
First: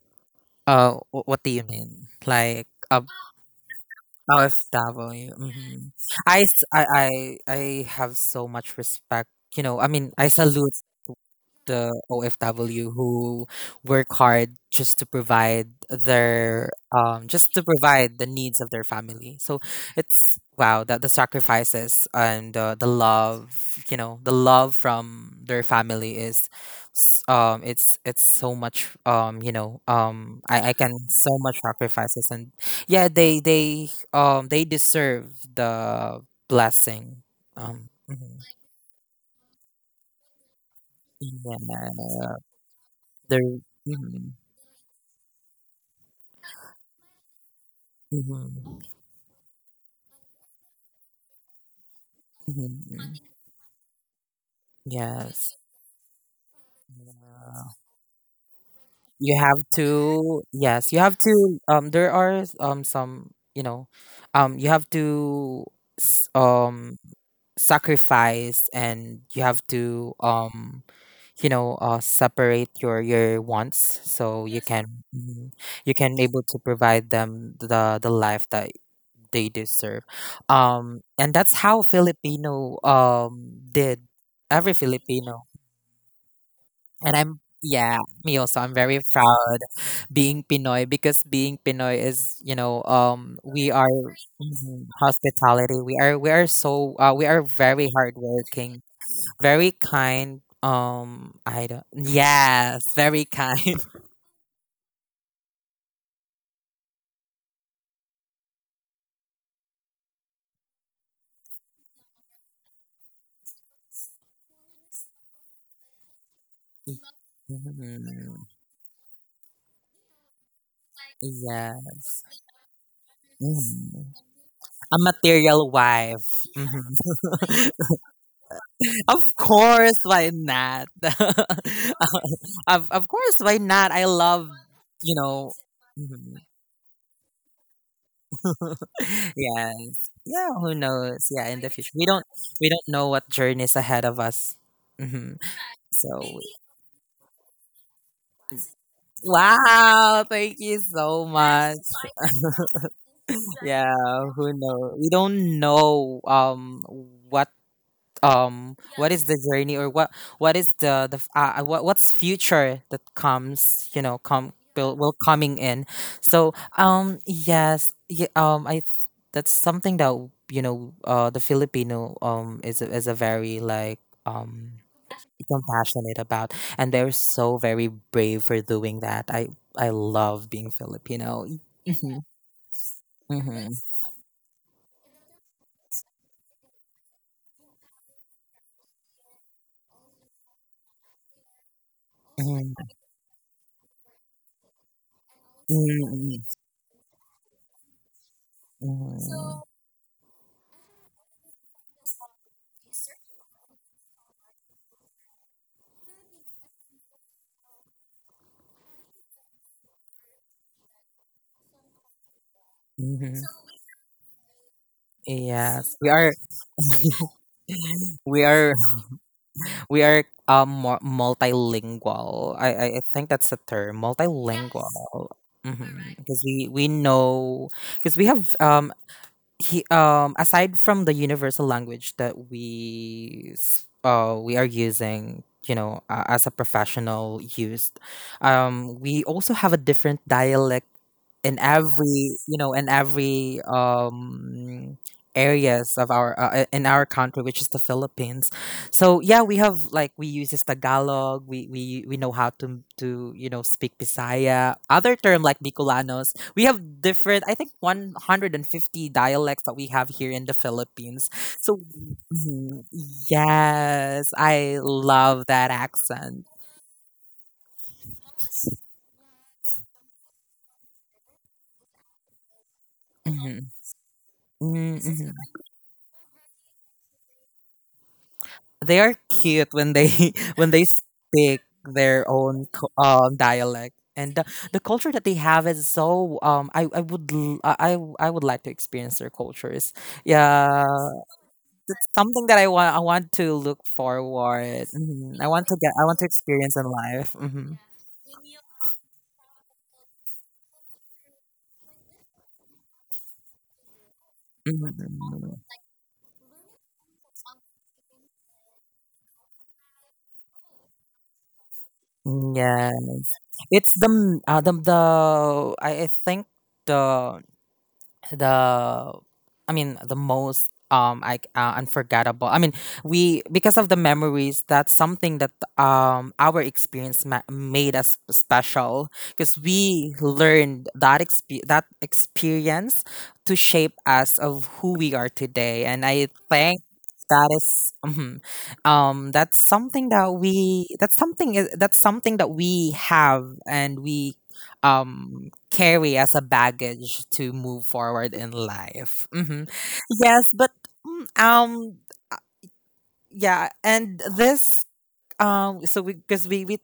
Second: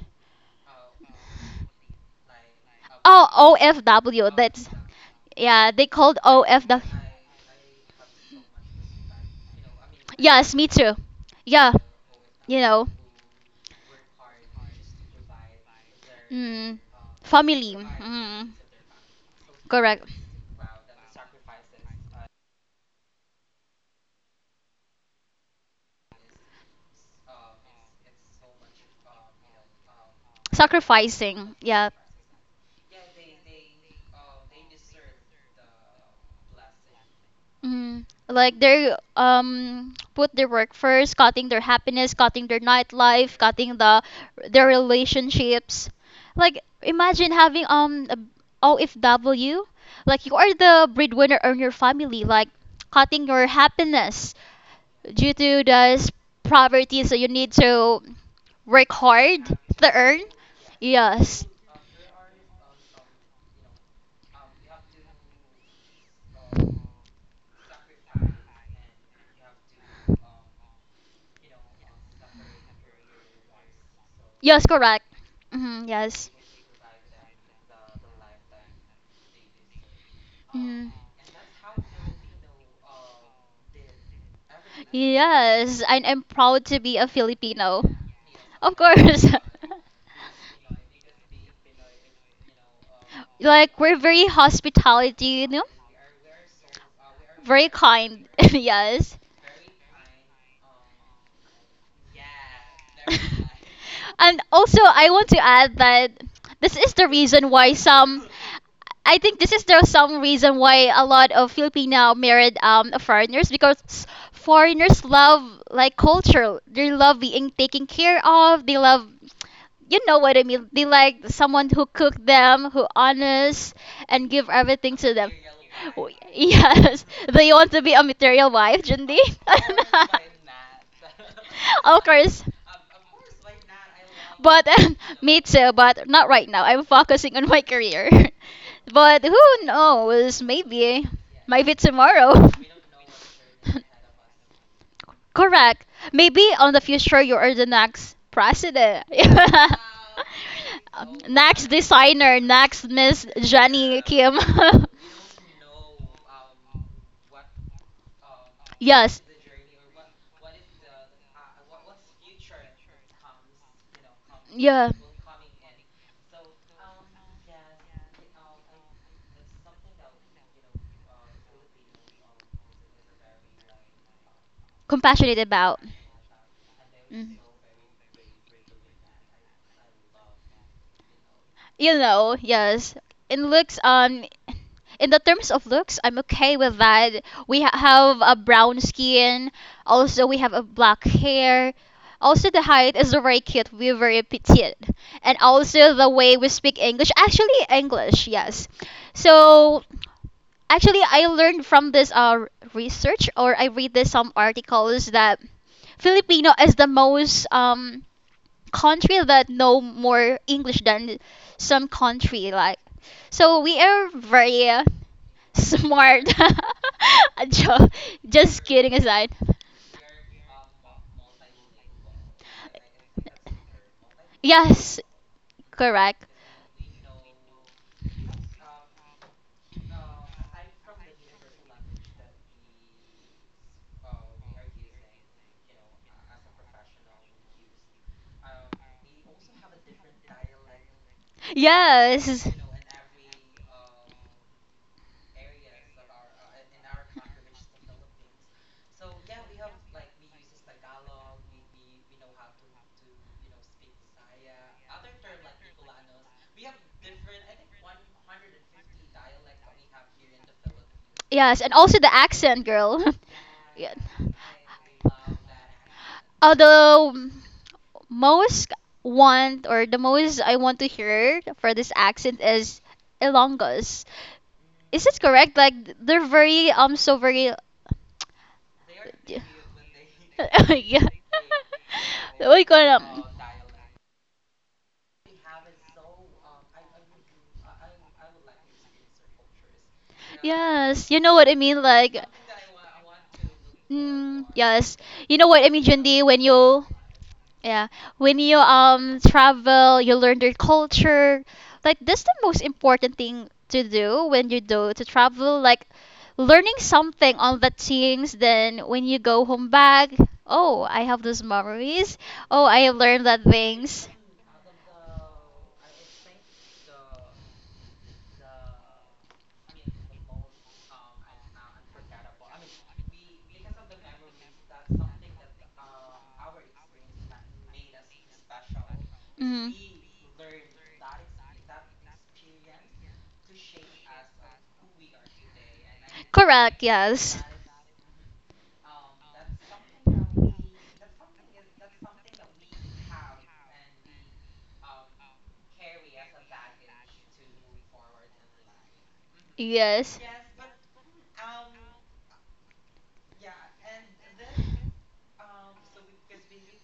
S1: What do you mean? Like a
S2: Oh, OFW. That's
S1: OFW?
S2: yeah, they
S1: Mhm.
S2: called
S1: I, s-
S2: OFW.
S1: I have so much respect. You know, I mean, I
S2: Yes, me
S1: salute
S2: too. Yeah,
S1: the
S2: you know,
S1: OFW who work hard, just to provide
S2: mm, family.
S1: the
S2: Mm,
S1: needs of their family. So,
S2: correct.
S1: it's wow that the sacrifices and, the love, the love from their family is, it's so much, I can so
S2: Sacrificing.
S1: much
S2: Yeah.
S1: sacrifices, and yeah, they deserve the blessing.
S2: Mm,
S1: Mhm.
S2: like they put their work first, cutting their happiness,
S1: Yeah,
S2: cutting their
S1: they
S2: nightlife,
S1: are.
S2: cutting the their relationships. Like imagine having a
S1: Mhm,
S2: OFW, like you are the breadwinner in your family, like
S1: mhm.
S2: cutting your happiness due
S1: Yes.
S2: to this poverty, so you need
S1: Yeah.
S2: to work
S1: You
S2: hard
S1: have
S2: to earn.
S1: to, yes, you have
S2: Yes,
S1: to, there are some, you have to, s- um sacrifice, and you have to, separate your wants, so you
S2: yes,
S1: can,
S2: correct.
S1: mhm,
S2: Hmm,
S1: you can
S2: yes.
S1: able to provide them the life that they deserve,
S2: Mm.
S1: and that's how Filipino, did every Filipino.
S2: Yes, and I'm proud to be a
S1: And I'm,
S2: Filipino.
S1: yeah, me also. I'm
S2: Of
S1: very
S2: course.
S1: proud being Pinoy, because being Pinoy is, we
S2: like
S1: are,
S2: we're very
S1: mhm,
S2: hospitality, you know?
S1: hospitality. We are
S2: Very
S1: very
S2: kind.
S1: hardworking,
S2: yes.
S1: very kind. I don't, yes, very kind.
S2: and also, I want to add that this is the reason why some. I think this is the some reason why a lot of Filipino married foreigners, because foreigners love like culture. They love being taken care
S1: Mhm.
S2: of. They love you know what I mean. They like someone
S1: Yeah.
S2: who cook them, who honest,
S1: Mhm.
S2: and give everything
S1: A
S2: to them.
S1: material
S2: Oh,
S1: wife. Mhm.
S2: yes, they want to be a material wife, Jundi.
S1: Of course, why not?
S2: of course.
S1: Of course, why not? I love,
S2: But
S1: you
S2: me
S1: know.
S2: too. But not
S1: Mm-hmm.
S2: right now. I'm focusing on my career. But who
S1: Yes.
S2: knows?
S1: Yeah, who
S2: Maybe,
S1: knows? Yeah, in the
S2: maybe
S1: future. We don't
S2: tomorrow.
S1: we don't know what journey is ahead of us. Hmm.
S2: Correct.
S1: So,
S2: Maybe on the future you are the next president.
S1: wow, thank you so
S2: Next
S1: much.
S2: designer, next Miss
S1: Yeah,
S2: Jenny Kim.
S1: who knows? We don't know what what
S2: yes.
S1: is the journey or what is the f- what what's future that comes come
S2: Yeah.
S1: will, will coming in. So yeah, that's something that the filipino is a very like um
S2: Compassionate about.
S1: compassionate about. And they're
S2: Mm.
S1: so very brave for doing that. I love being filipino.
S2: You
S1: Mhm,
S2: know, yes. In
S1: mhm,
S2: looks, in the terms of looks, I'm okay with that. We ha- have a brown skin. Also, we have a black hair. Also, the
S1: mhm,
S2: height is very cute. We're very petite. And also, the way
S1: mhm,
S2: we speak English. Actually, English, yes.
S1: mhm,
S2: So, actually, I learned from this research, or I read this some articles that Filipino is the most country that know more English than some country like.
S1: mhm, mhm.
S2: So we are very
S1: Yes, we
S2: smart.
S1: are
S2: Jo-
S1: we
S2: just
S1: are
S2: kidding aside.
S1: multilingual. I think that's the term,
S2: Yes,
S1: multilingual. Mm-hmm.
S2: correct.
S1: Because we know because we have he aside from the universal language that we are using as a professional used. We also have a different dialect in
S2: Yes.
S1: every areas of our country, which is the philippines. So yeah, we have like we use this tagalog. We know how to speak bisaya, other term like bicolanos. We have different, I think, 150 dialects that we have here in the philippines.
S2: Yes, and
S1: So
S2: also the accent,
S1: Mhm.
S2: girl. yeah.
S1: yes, I love that accent.
S2: Although most want or the most I want to hear for this accent is
S1: Mhm.
S2: Ilonggos.
S1: Mm,
S2: Is it
S1: mhm.
S2: correct? Like they're very so very
S1: They are
S2: yeah.
S1: cute when they when they speak their
S2: Uy,
S1: own
S2: ko alam.
S1: dialect. And the culture that they have is so I would l- I would like to experience their cultures. Yeah,
S2: Yes, you know what I mean. Like,
S1: something that I want to look
S2: mm,
S1: forward.
S2: yes, you
S1: Mhm.
S2: know what I mean,
S1: I want
S2: Jundi.
S1: to
S2: When
S1: experience in
S2: you
S1: life.
S2: yeah, when you travel, you learn their culture. Like that's the most important thing to do when you do to travel. Like learning something on the things. Then when you go home back, oh, I have those memories.
S1: Mm,
S2: Oh, I
S1: yeah,
S2: have learned that
S1: it's
S2: things.
S1: the m- the I think the the I mean the most unforgettable, I mean we because of the memories. That's something that our made us special, because
S2: Hmm.
S1: we learned that that experience to shape us of who we are today. And I thank
S2: Correct. Yes.
S1: that is mhm. That's something that's something that we have and we carry as a baggage to move forward in life.
S2: Yes.
S1: Yes, but mm, um uh, yeah. And this so we because we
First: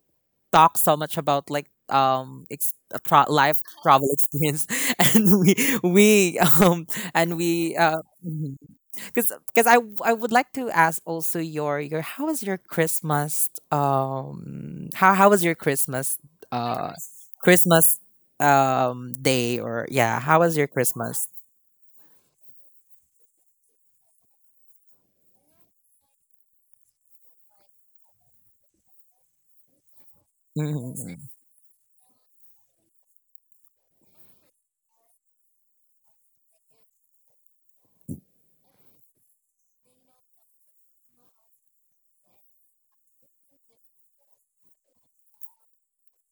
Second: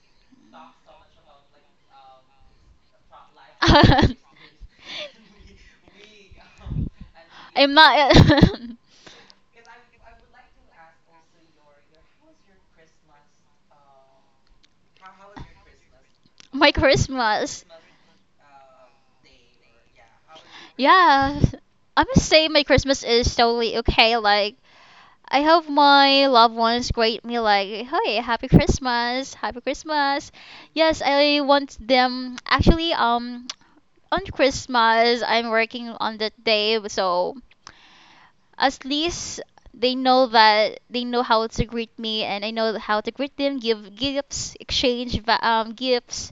S1: talk so much about like life travel experience. And we and
S2: I'm
S1: we
S2: not
S1: mm-hmm, because I would like to ask also your how was your Christmas, how was your Christmas,
S2: my
S1: uh
S2: Christmas.
S1: Christmas day, or yeah, how was your Christmas?
S2: Yeah, I must say my Christmas is totally okay. Like I hope my loved ones greet me like, "Hey, happy Christmas, happy Christmas." Yes,
S1: Mhm.
S2: I want them actually on Christmas I'm working on that day, so at least they know that they know how to greet me and I know how to greet them, give gifts, exchange va- gifts.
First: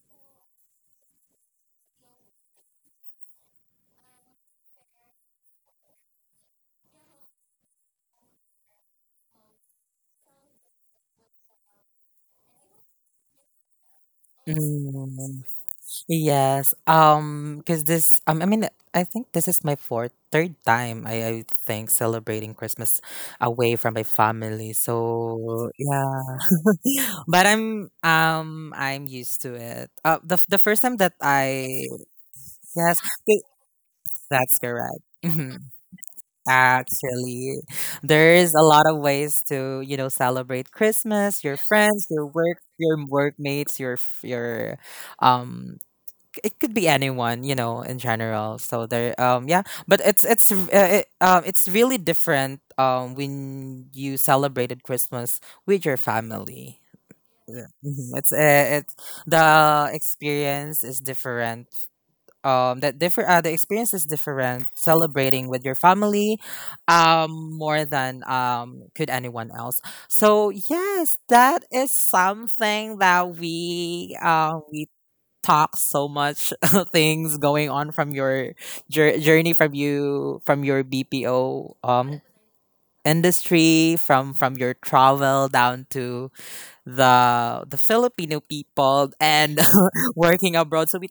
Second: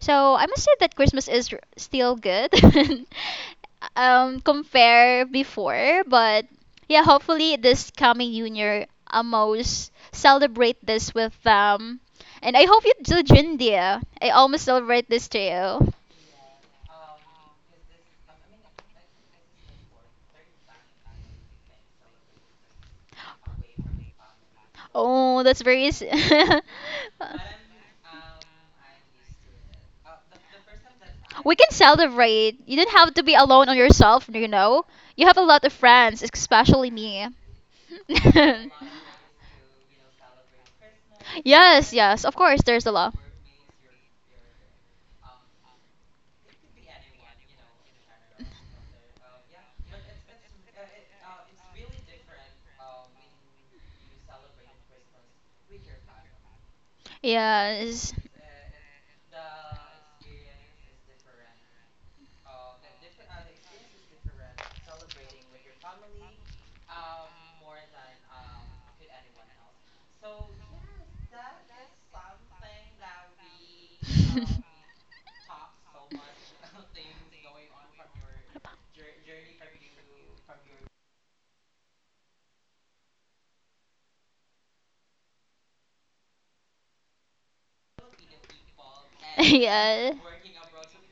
S2: So I must say that Christmas is r- still good compare before, but yeah, hopefully this coming junior almost celebrate this with them. And I hope you do, Jindia. I almost celebrate this to
S1: Mm,
S2: you.
S1: yes, because this I mean, I think this is my fourth third time, I think, celebrating Christmas away from my family.
S2: Oh, that's
S1: So
S2: very. S-
S1: yeah. But I'm used to it.
S2: Uh,
S1: The first time that
S2: we can
S1: I
S2: celebrate. You don't
S1: Yes,
S2: have to be
S1: they-
S2: alone on yourself, you
S1: that's
S2: know?
S1: correct.
S2: You have a lot
S1: Mhm.
S2: of friends, especially me.
S1: Actually, there's a lot of ways to, you know, celebrate Christmas, your
S2: yes,
S1: friends,
S2: yes,
S1: your
S2: of course,
S1: work,
S2: there's a
S1: your
S2: lot.
S1: workmates, your um it could be anyone, you know, in general. So there yeah, but it's really different when you celebrated Christmas with your family. Yeah. Mhm.
S2: Yes.
S1: It's the experience is different that differ the experience is different celebrating with your family more than could anyone else. So yes, that is something that we talk so much things going on from your journey from your BPO industry, from your travel down to the Filipino people, and
S2: yeah.
S1: working abroad. So we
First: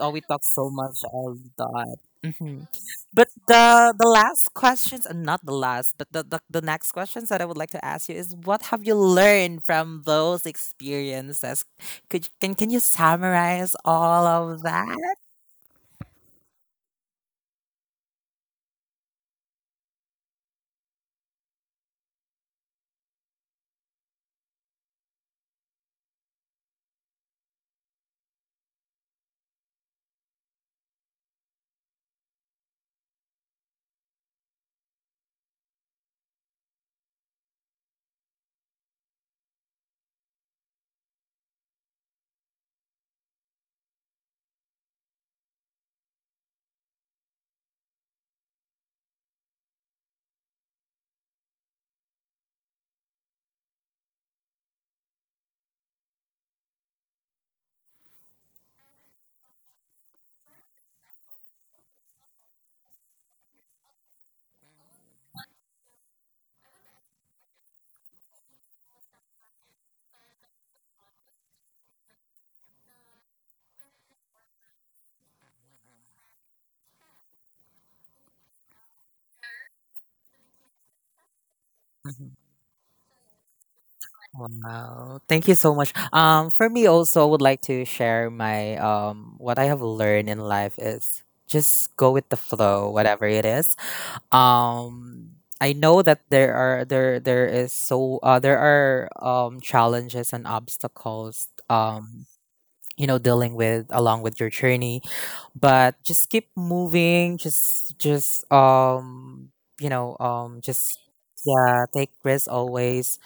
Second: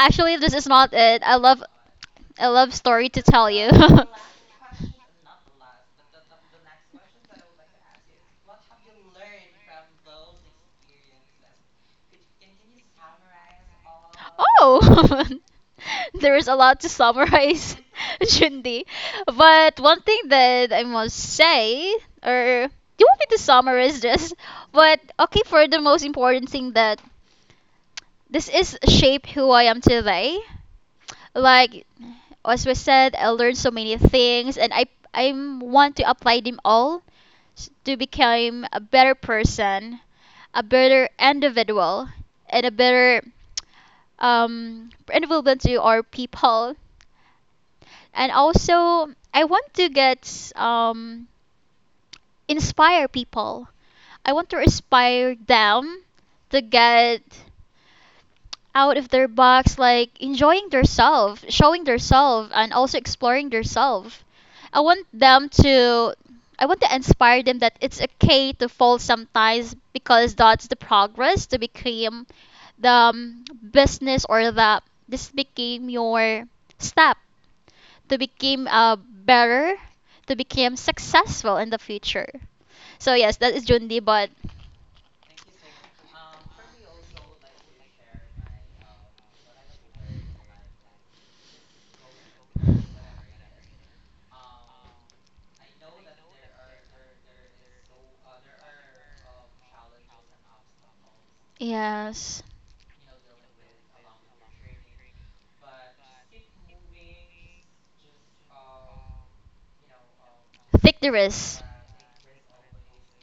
S1: Oh, we talked
S2: this
S1: so
S2: is not
S1: much
S2: it.
S1: all that.
S2: I
S1: hmm
S2: love story to
S1: But
S2: tell you.
S1: the last questions, and not the last, but the next questions that I would like to ask you is, what have you learned from those experiences? Could can you summarize all of that?
S2: oh. there is a lot to summarize, Jundi. But one thing that I must say, or you want me to summarize this? But okay, for the most important thing that this is shaped who I am today. Like as we said, I learned so many things, and I want to apply them all s- to become a better person, a better individual, and a better um, individual to our people and also I want to get inspire people. I want to inspire them to get out of their box, like enjoying themselves, showing themselves, and also exploring themselves. I want them to. I want to inspire them that it's okay to fall sometimes, because that's the progress to become the business or the this became your step to become better, to become successful in the future.
S1: Mhm.
S2: So yes, that is Jundi, but
S1: Wow. Thank you so much. For me also, I would like to share my what I have learned in life is just go with the flow, whatever it is. um I know that there is so there are challenges and obstacles,
S2: yes.
S1: you know, dealing with along with your journey. But just keep moving, just you know just
S2: Victorious.
S1: yeah take risks always,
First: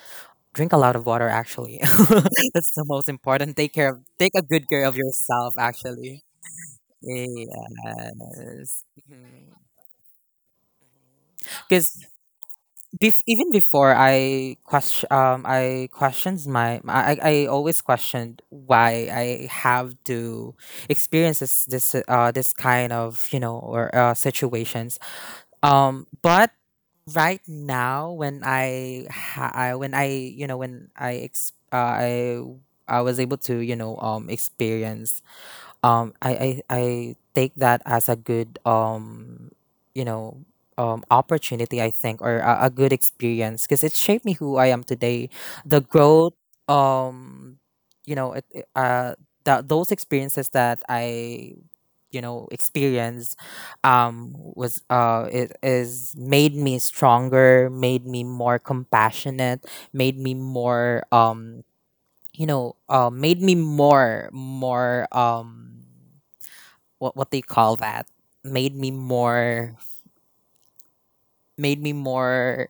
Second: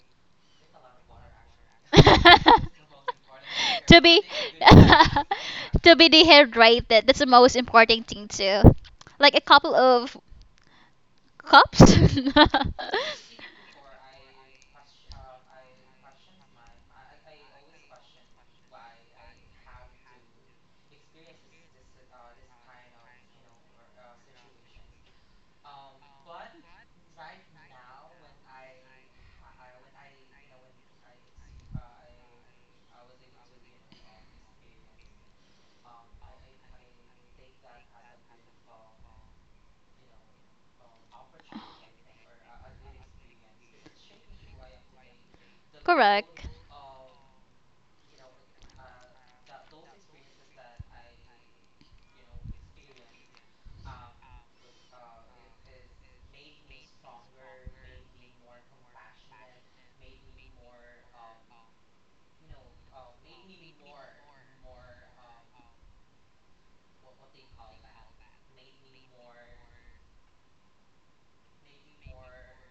S1: drink a lot of water actually. That's the most important.
S2: to be
S1: Take a good care of yourself
S2: to be
S1: actually.
S2: dehydrated. That's the most important thing too.
S1: Yes,
S2: Like a couple of cups.
S1: because bef- even before I question I questioned my I always questioned why I have to experience this this kind of, you know, or situations. But right now when I, ha- I when I, you know, when I ex- I was able to, you know, experience. Um I, I I take that as a good you know opportunity, I think, or a good experience, because it shaped me who I am today. The growth,
S2: Correct.
S1: um you know, that those experiences that I, you know, experienced, was it is made me stronger, made me more compassionate, made me more made me more more what they call that made me more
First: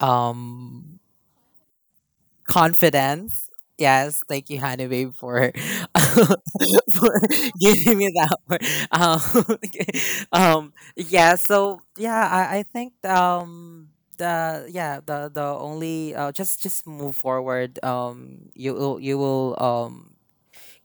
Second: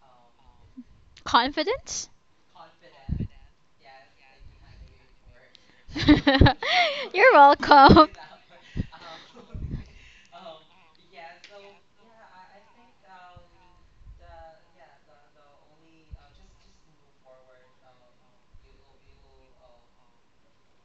S1: um
S2: Confident.
S1: confidence. Yes, thank you, Hanabe, for for
S2: You're
S1: giving
S2: welcome.
S1: me that word. Yeah, so yeah, I think the yeah, the only just move forward. You will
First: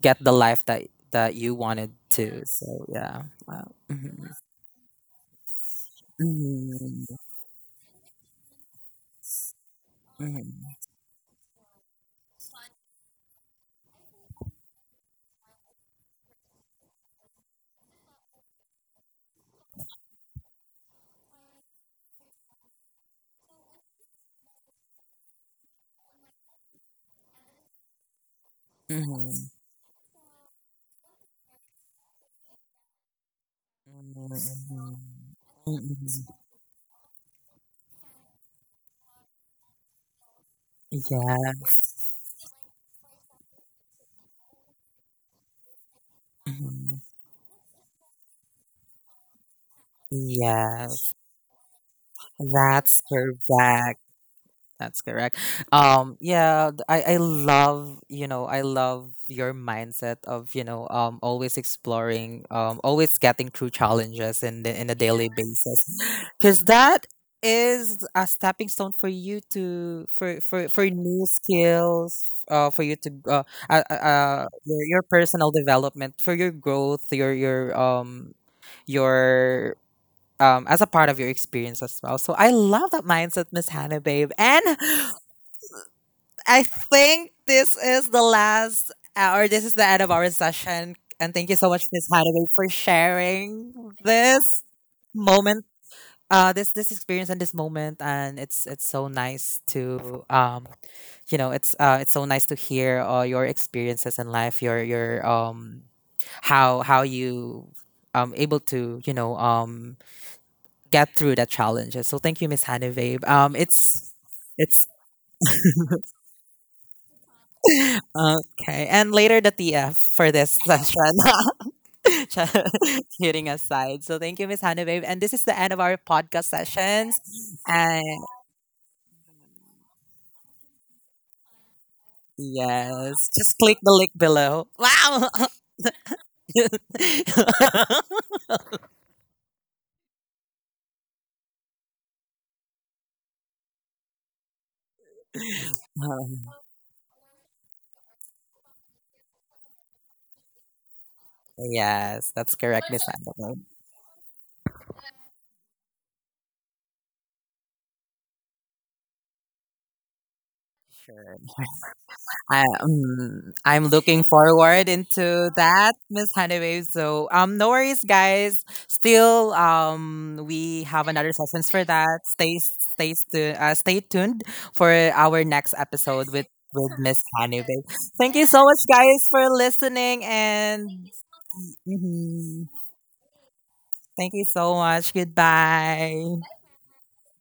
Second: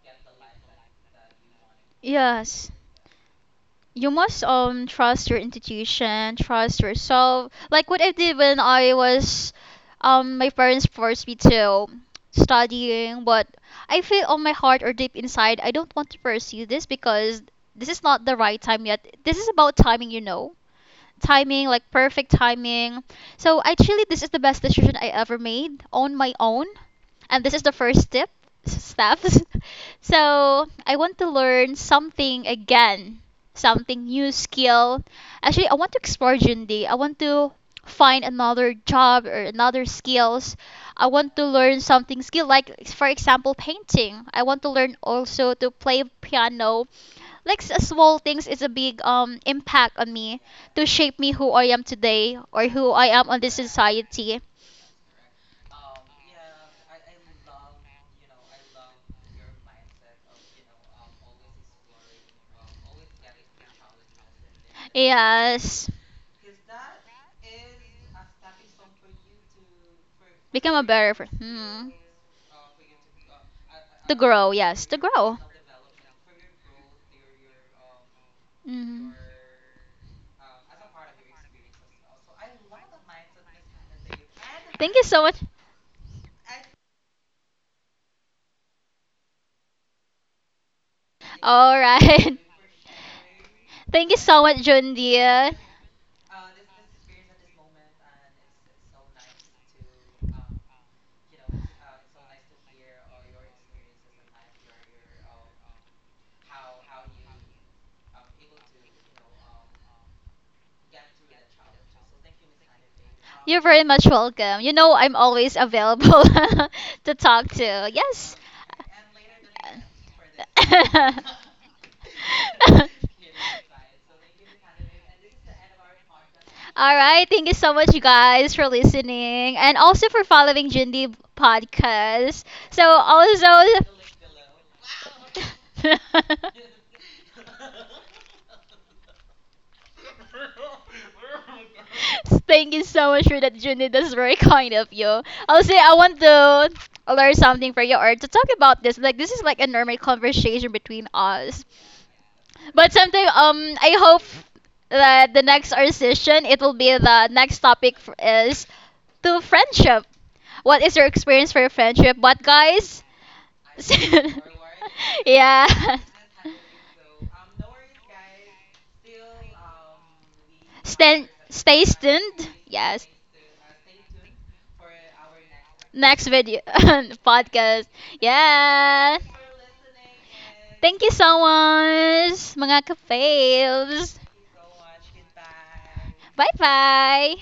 S1: get the life that you wanted to.
S2: Yes.
S1: So yeah. Wow.
S2: You
S1: Mhm.
S2: must trust your intuition, trust
S1: Mhm.
S2: yourself. Like what I did when I was my
S1: Mhm.
S2: parents forced me to studying, but I feel on my heart or deep inside I don't want to pursue this, because this is not the right time yet. This is about timing, you know, timing, like perfect timing. So actually, this is the best decision I ever made on my own, and this is the first step steps.
S1: Mhm.
S2: So I want to learn something again, something
S1: Mhm,
S2: new
S1: mhm,
S2: skill, actually I want to
S1: mhm.
S2: explore Day. I want to find another job or another skills. I want to
S1: Yeah.
S2: learn something skill, like for example painting. I want to learn also to play piano.
S1: Mhm.
S2: Like s- small things is a big impact on me to
S1: Yes,
S2: shape me who I am today or who
S1: that's
S2: I am on this
S1: correct.
S2: society.
S1: That's correct. Yeah, I love, you know, I love your mindset of, you know, always exploring, always getting through challenges in the, in a daily basis.
S2: Yes,
S1: Because that is a stepping stone for you to
S2: become a
S1: for
S2: better
S1: new
S2: person. Hmm.
S1: skills. For you to
S2: To grow, yes, to
S1: your
S2: grow.
S1: personal development, for your growth,
S2: Mhm.
S1: your as a part of your experience as well. So I love that mindset, Miss Hannah, babe. And
S2: Thank you so much.
S1: I think this is the last or this is the end of our session. And thank you so
S2: All
S1: much, Miss Hannah,
S2: right.
S1: babe, for sharing
S2: Thank you so much,
S1: this
S2: Jundia.
S1: moment, this this experience and this moment. And it's so nice to it's so nice to hear, your experiences in life, your how you able to, you know, get through the challenges. So thank you, Miss Hanivabe.
S2: You're very much
S1: It's
S2: welcome. You
S1: it's
S2: know, I'm always available to talk to. Yes.
S1: okay, and later the tf for this session. Just kidding aside. So thank you, Miss Hanivabe, and this is the end of our podcast
S2: All
S1: sessions.
S2: right. Thank you so much,
S1: And
S2: guys, for listening, and also for following Jindy podcast. So,
S1: Yes. Just click
S2: also.
S1: the link below. Wow.
S2: Thank you so much for that, Junid. That's very kind of you. Also, I want to learn something for you or to talk about this. Like, this is like a normal conversation between us.
S1: Yes, that's correct,
S2: But
S1: Miss
S2: sometime,
S1: Annabelle.
S2: I hope that the next our session, it will be the next topic f- is to friendship. What is your
S1: Sure.
S2: experience for your friendship? But
S1: I,
S2: guys,
S1: I'm looking forward into that,
S2: yeah.
S1: Miss Honeywave. So, no worries, guys. Still, we have
S2: Stand,
S1: another sessions for
S2: stay
S1: that.
S2: tuned. Yes.
S1: Stay tuned for our next
S2: Next
S1: episode with
S2: video
S1: Miss Honeywave.
S2: podcast.
S1: Thank you so much,
S2: Yeah.
S1: guys, for listening
S2: Thank
S1: and.
S2: you so much,
S1: Mhm.
S2: mga ka
S1: Thank you so much. Goodbye.
S2: bye bye.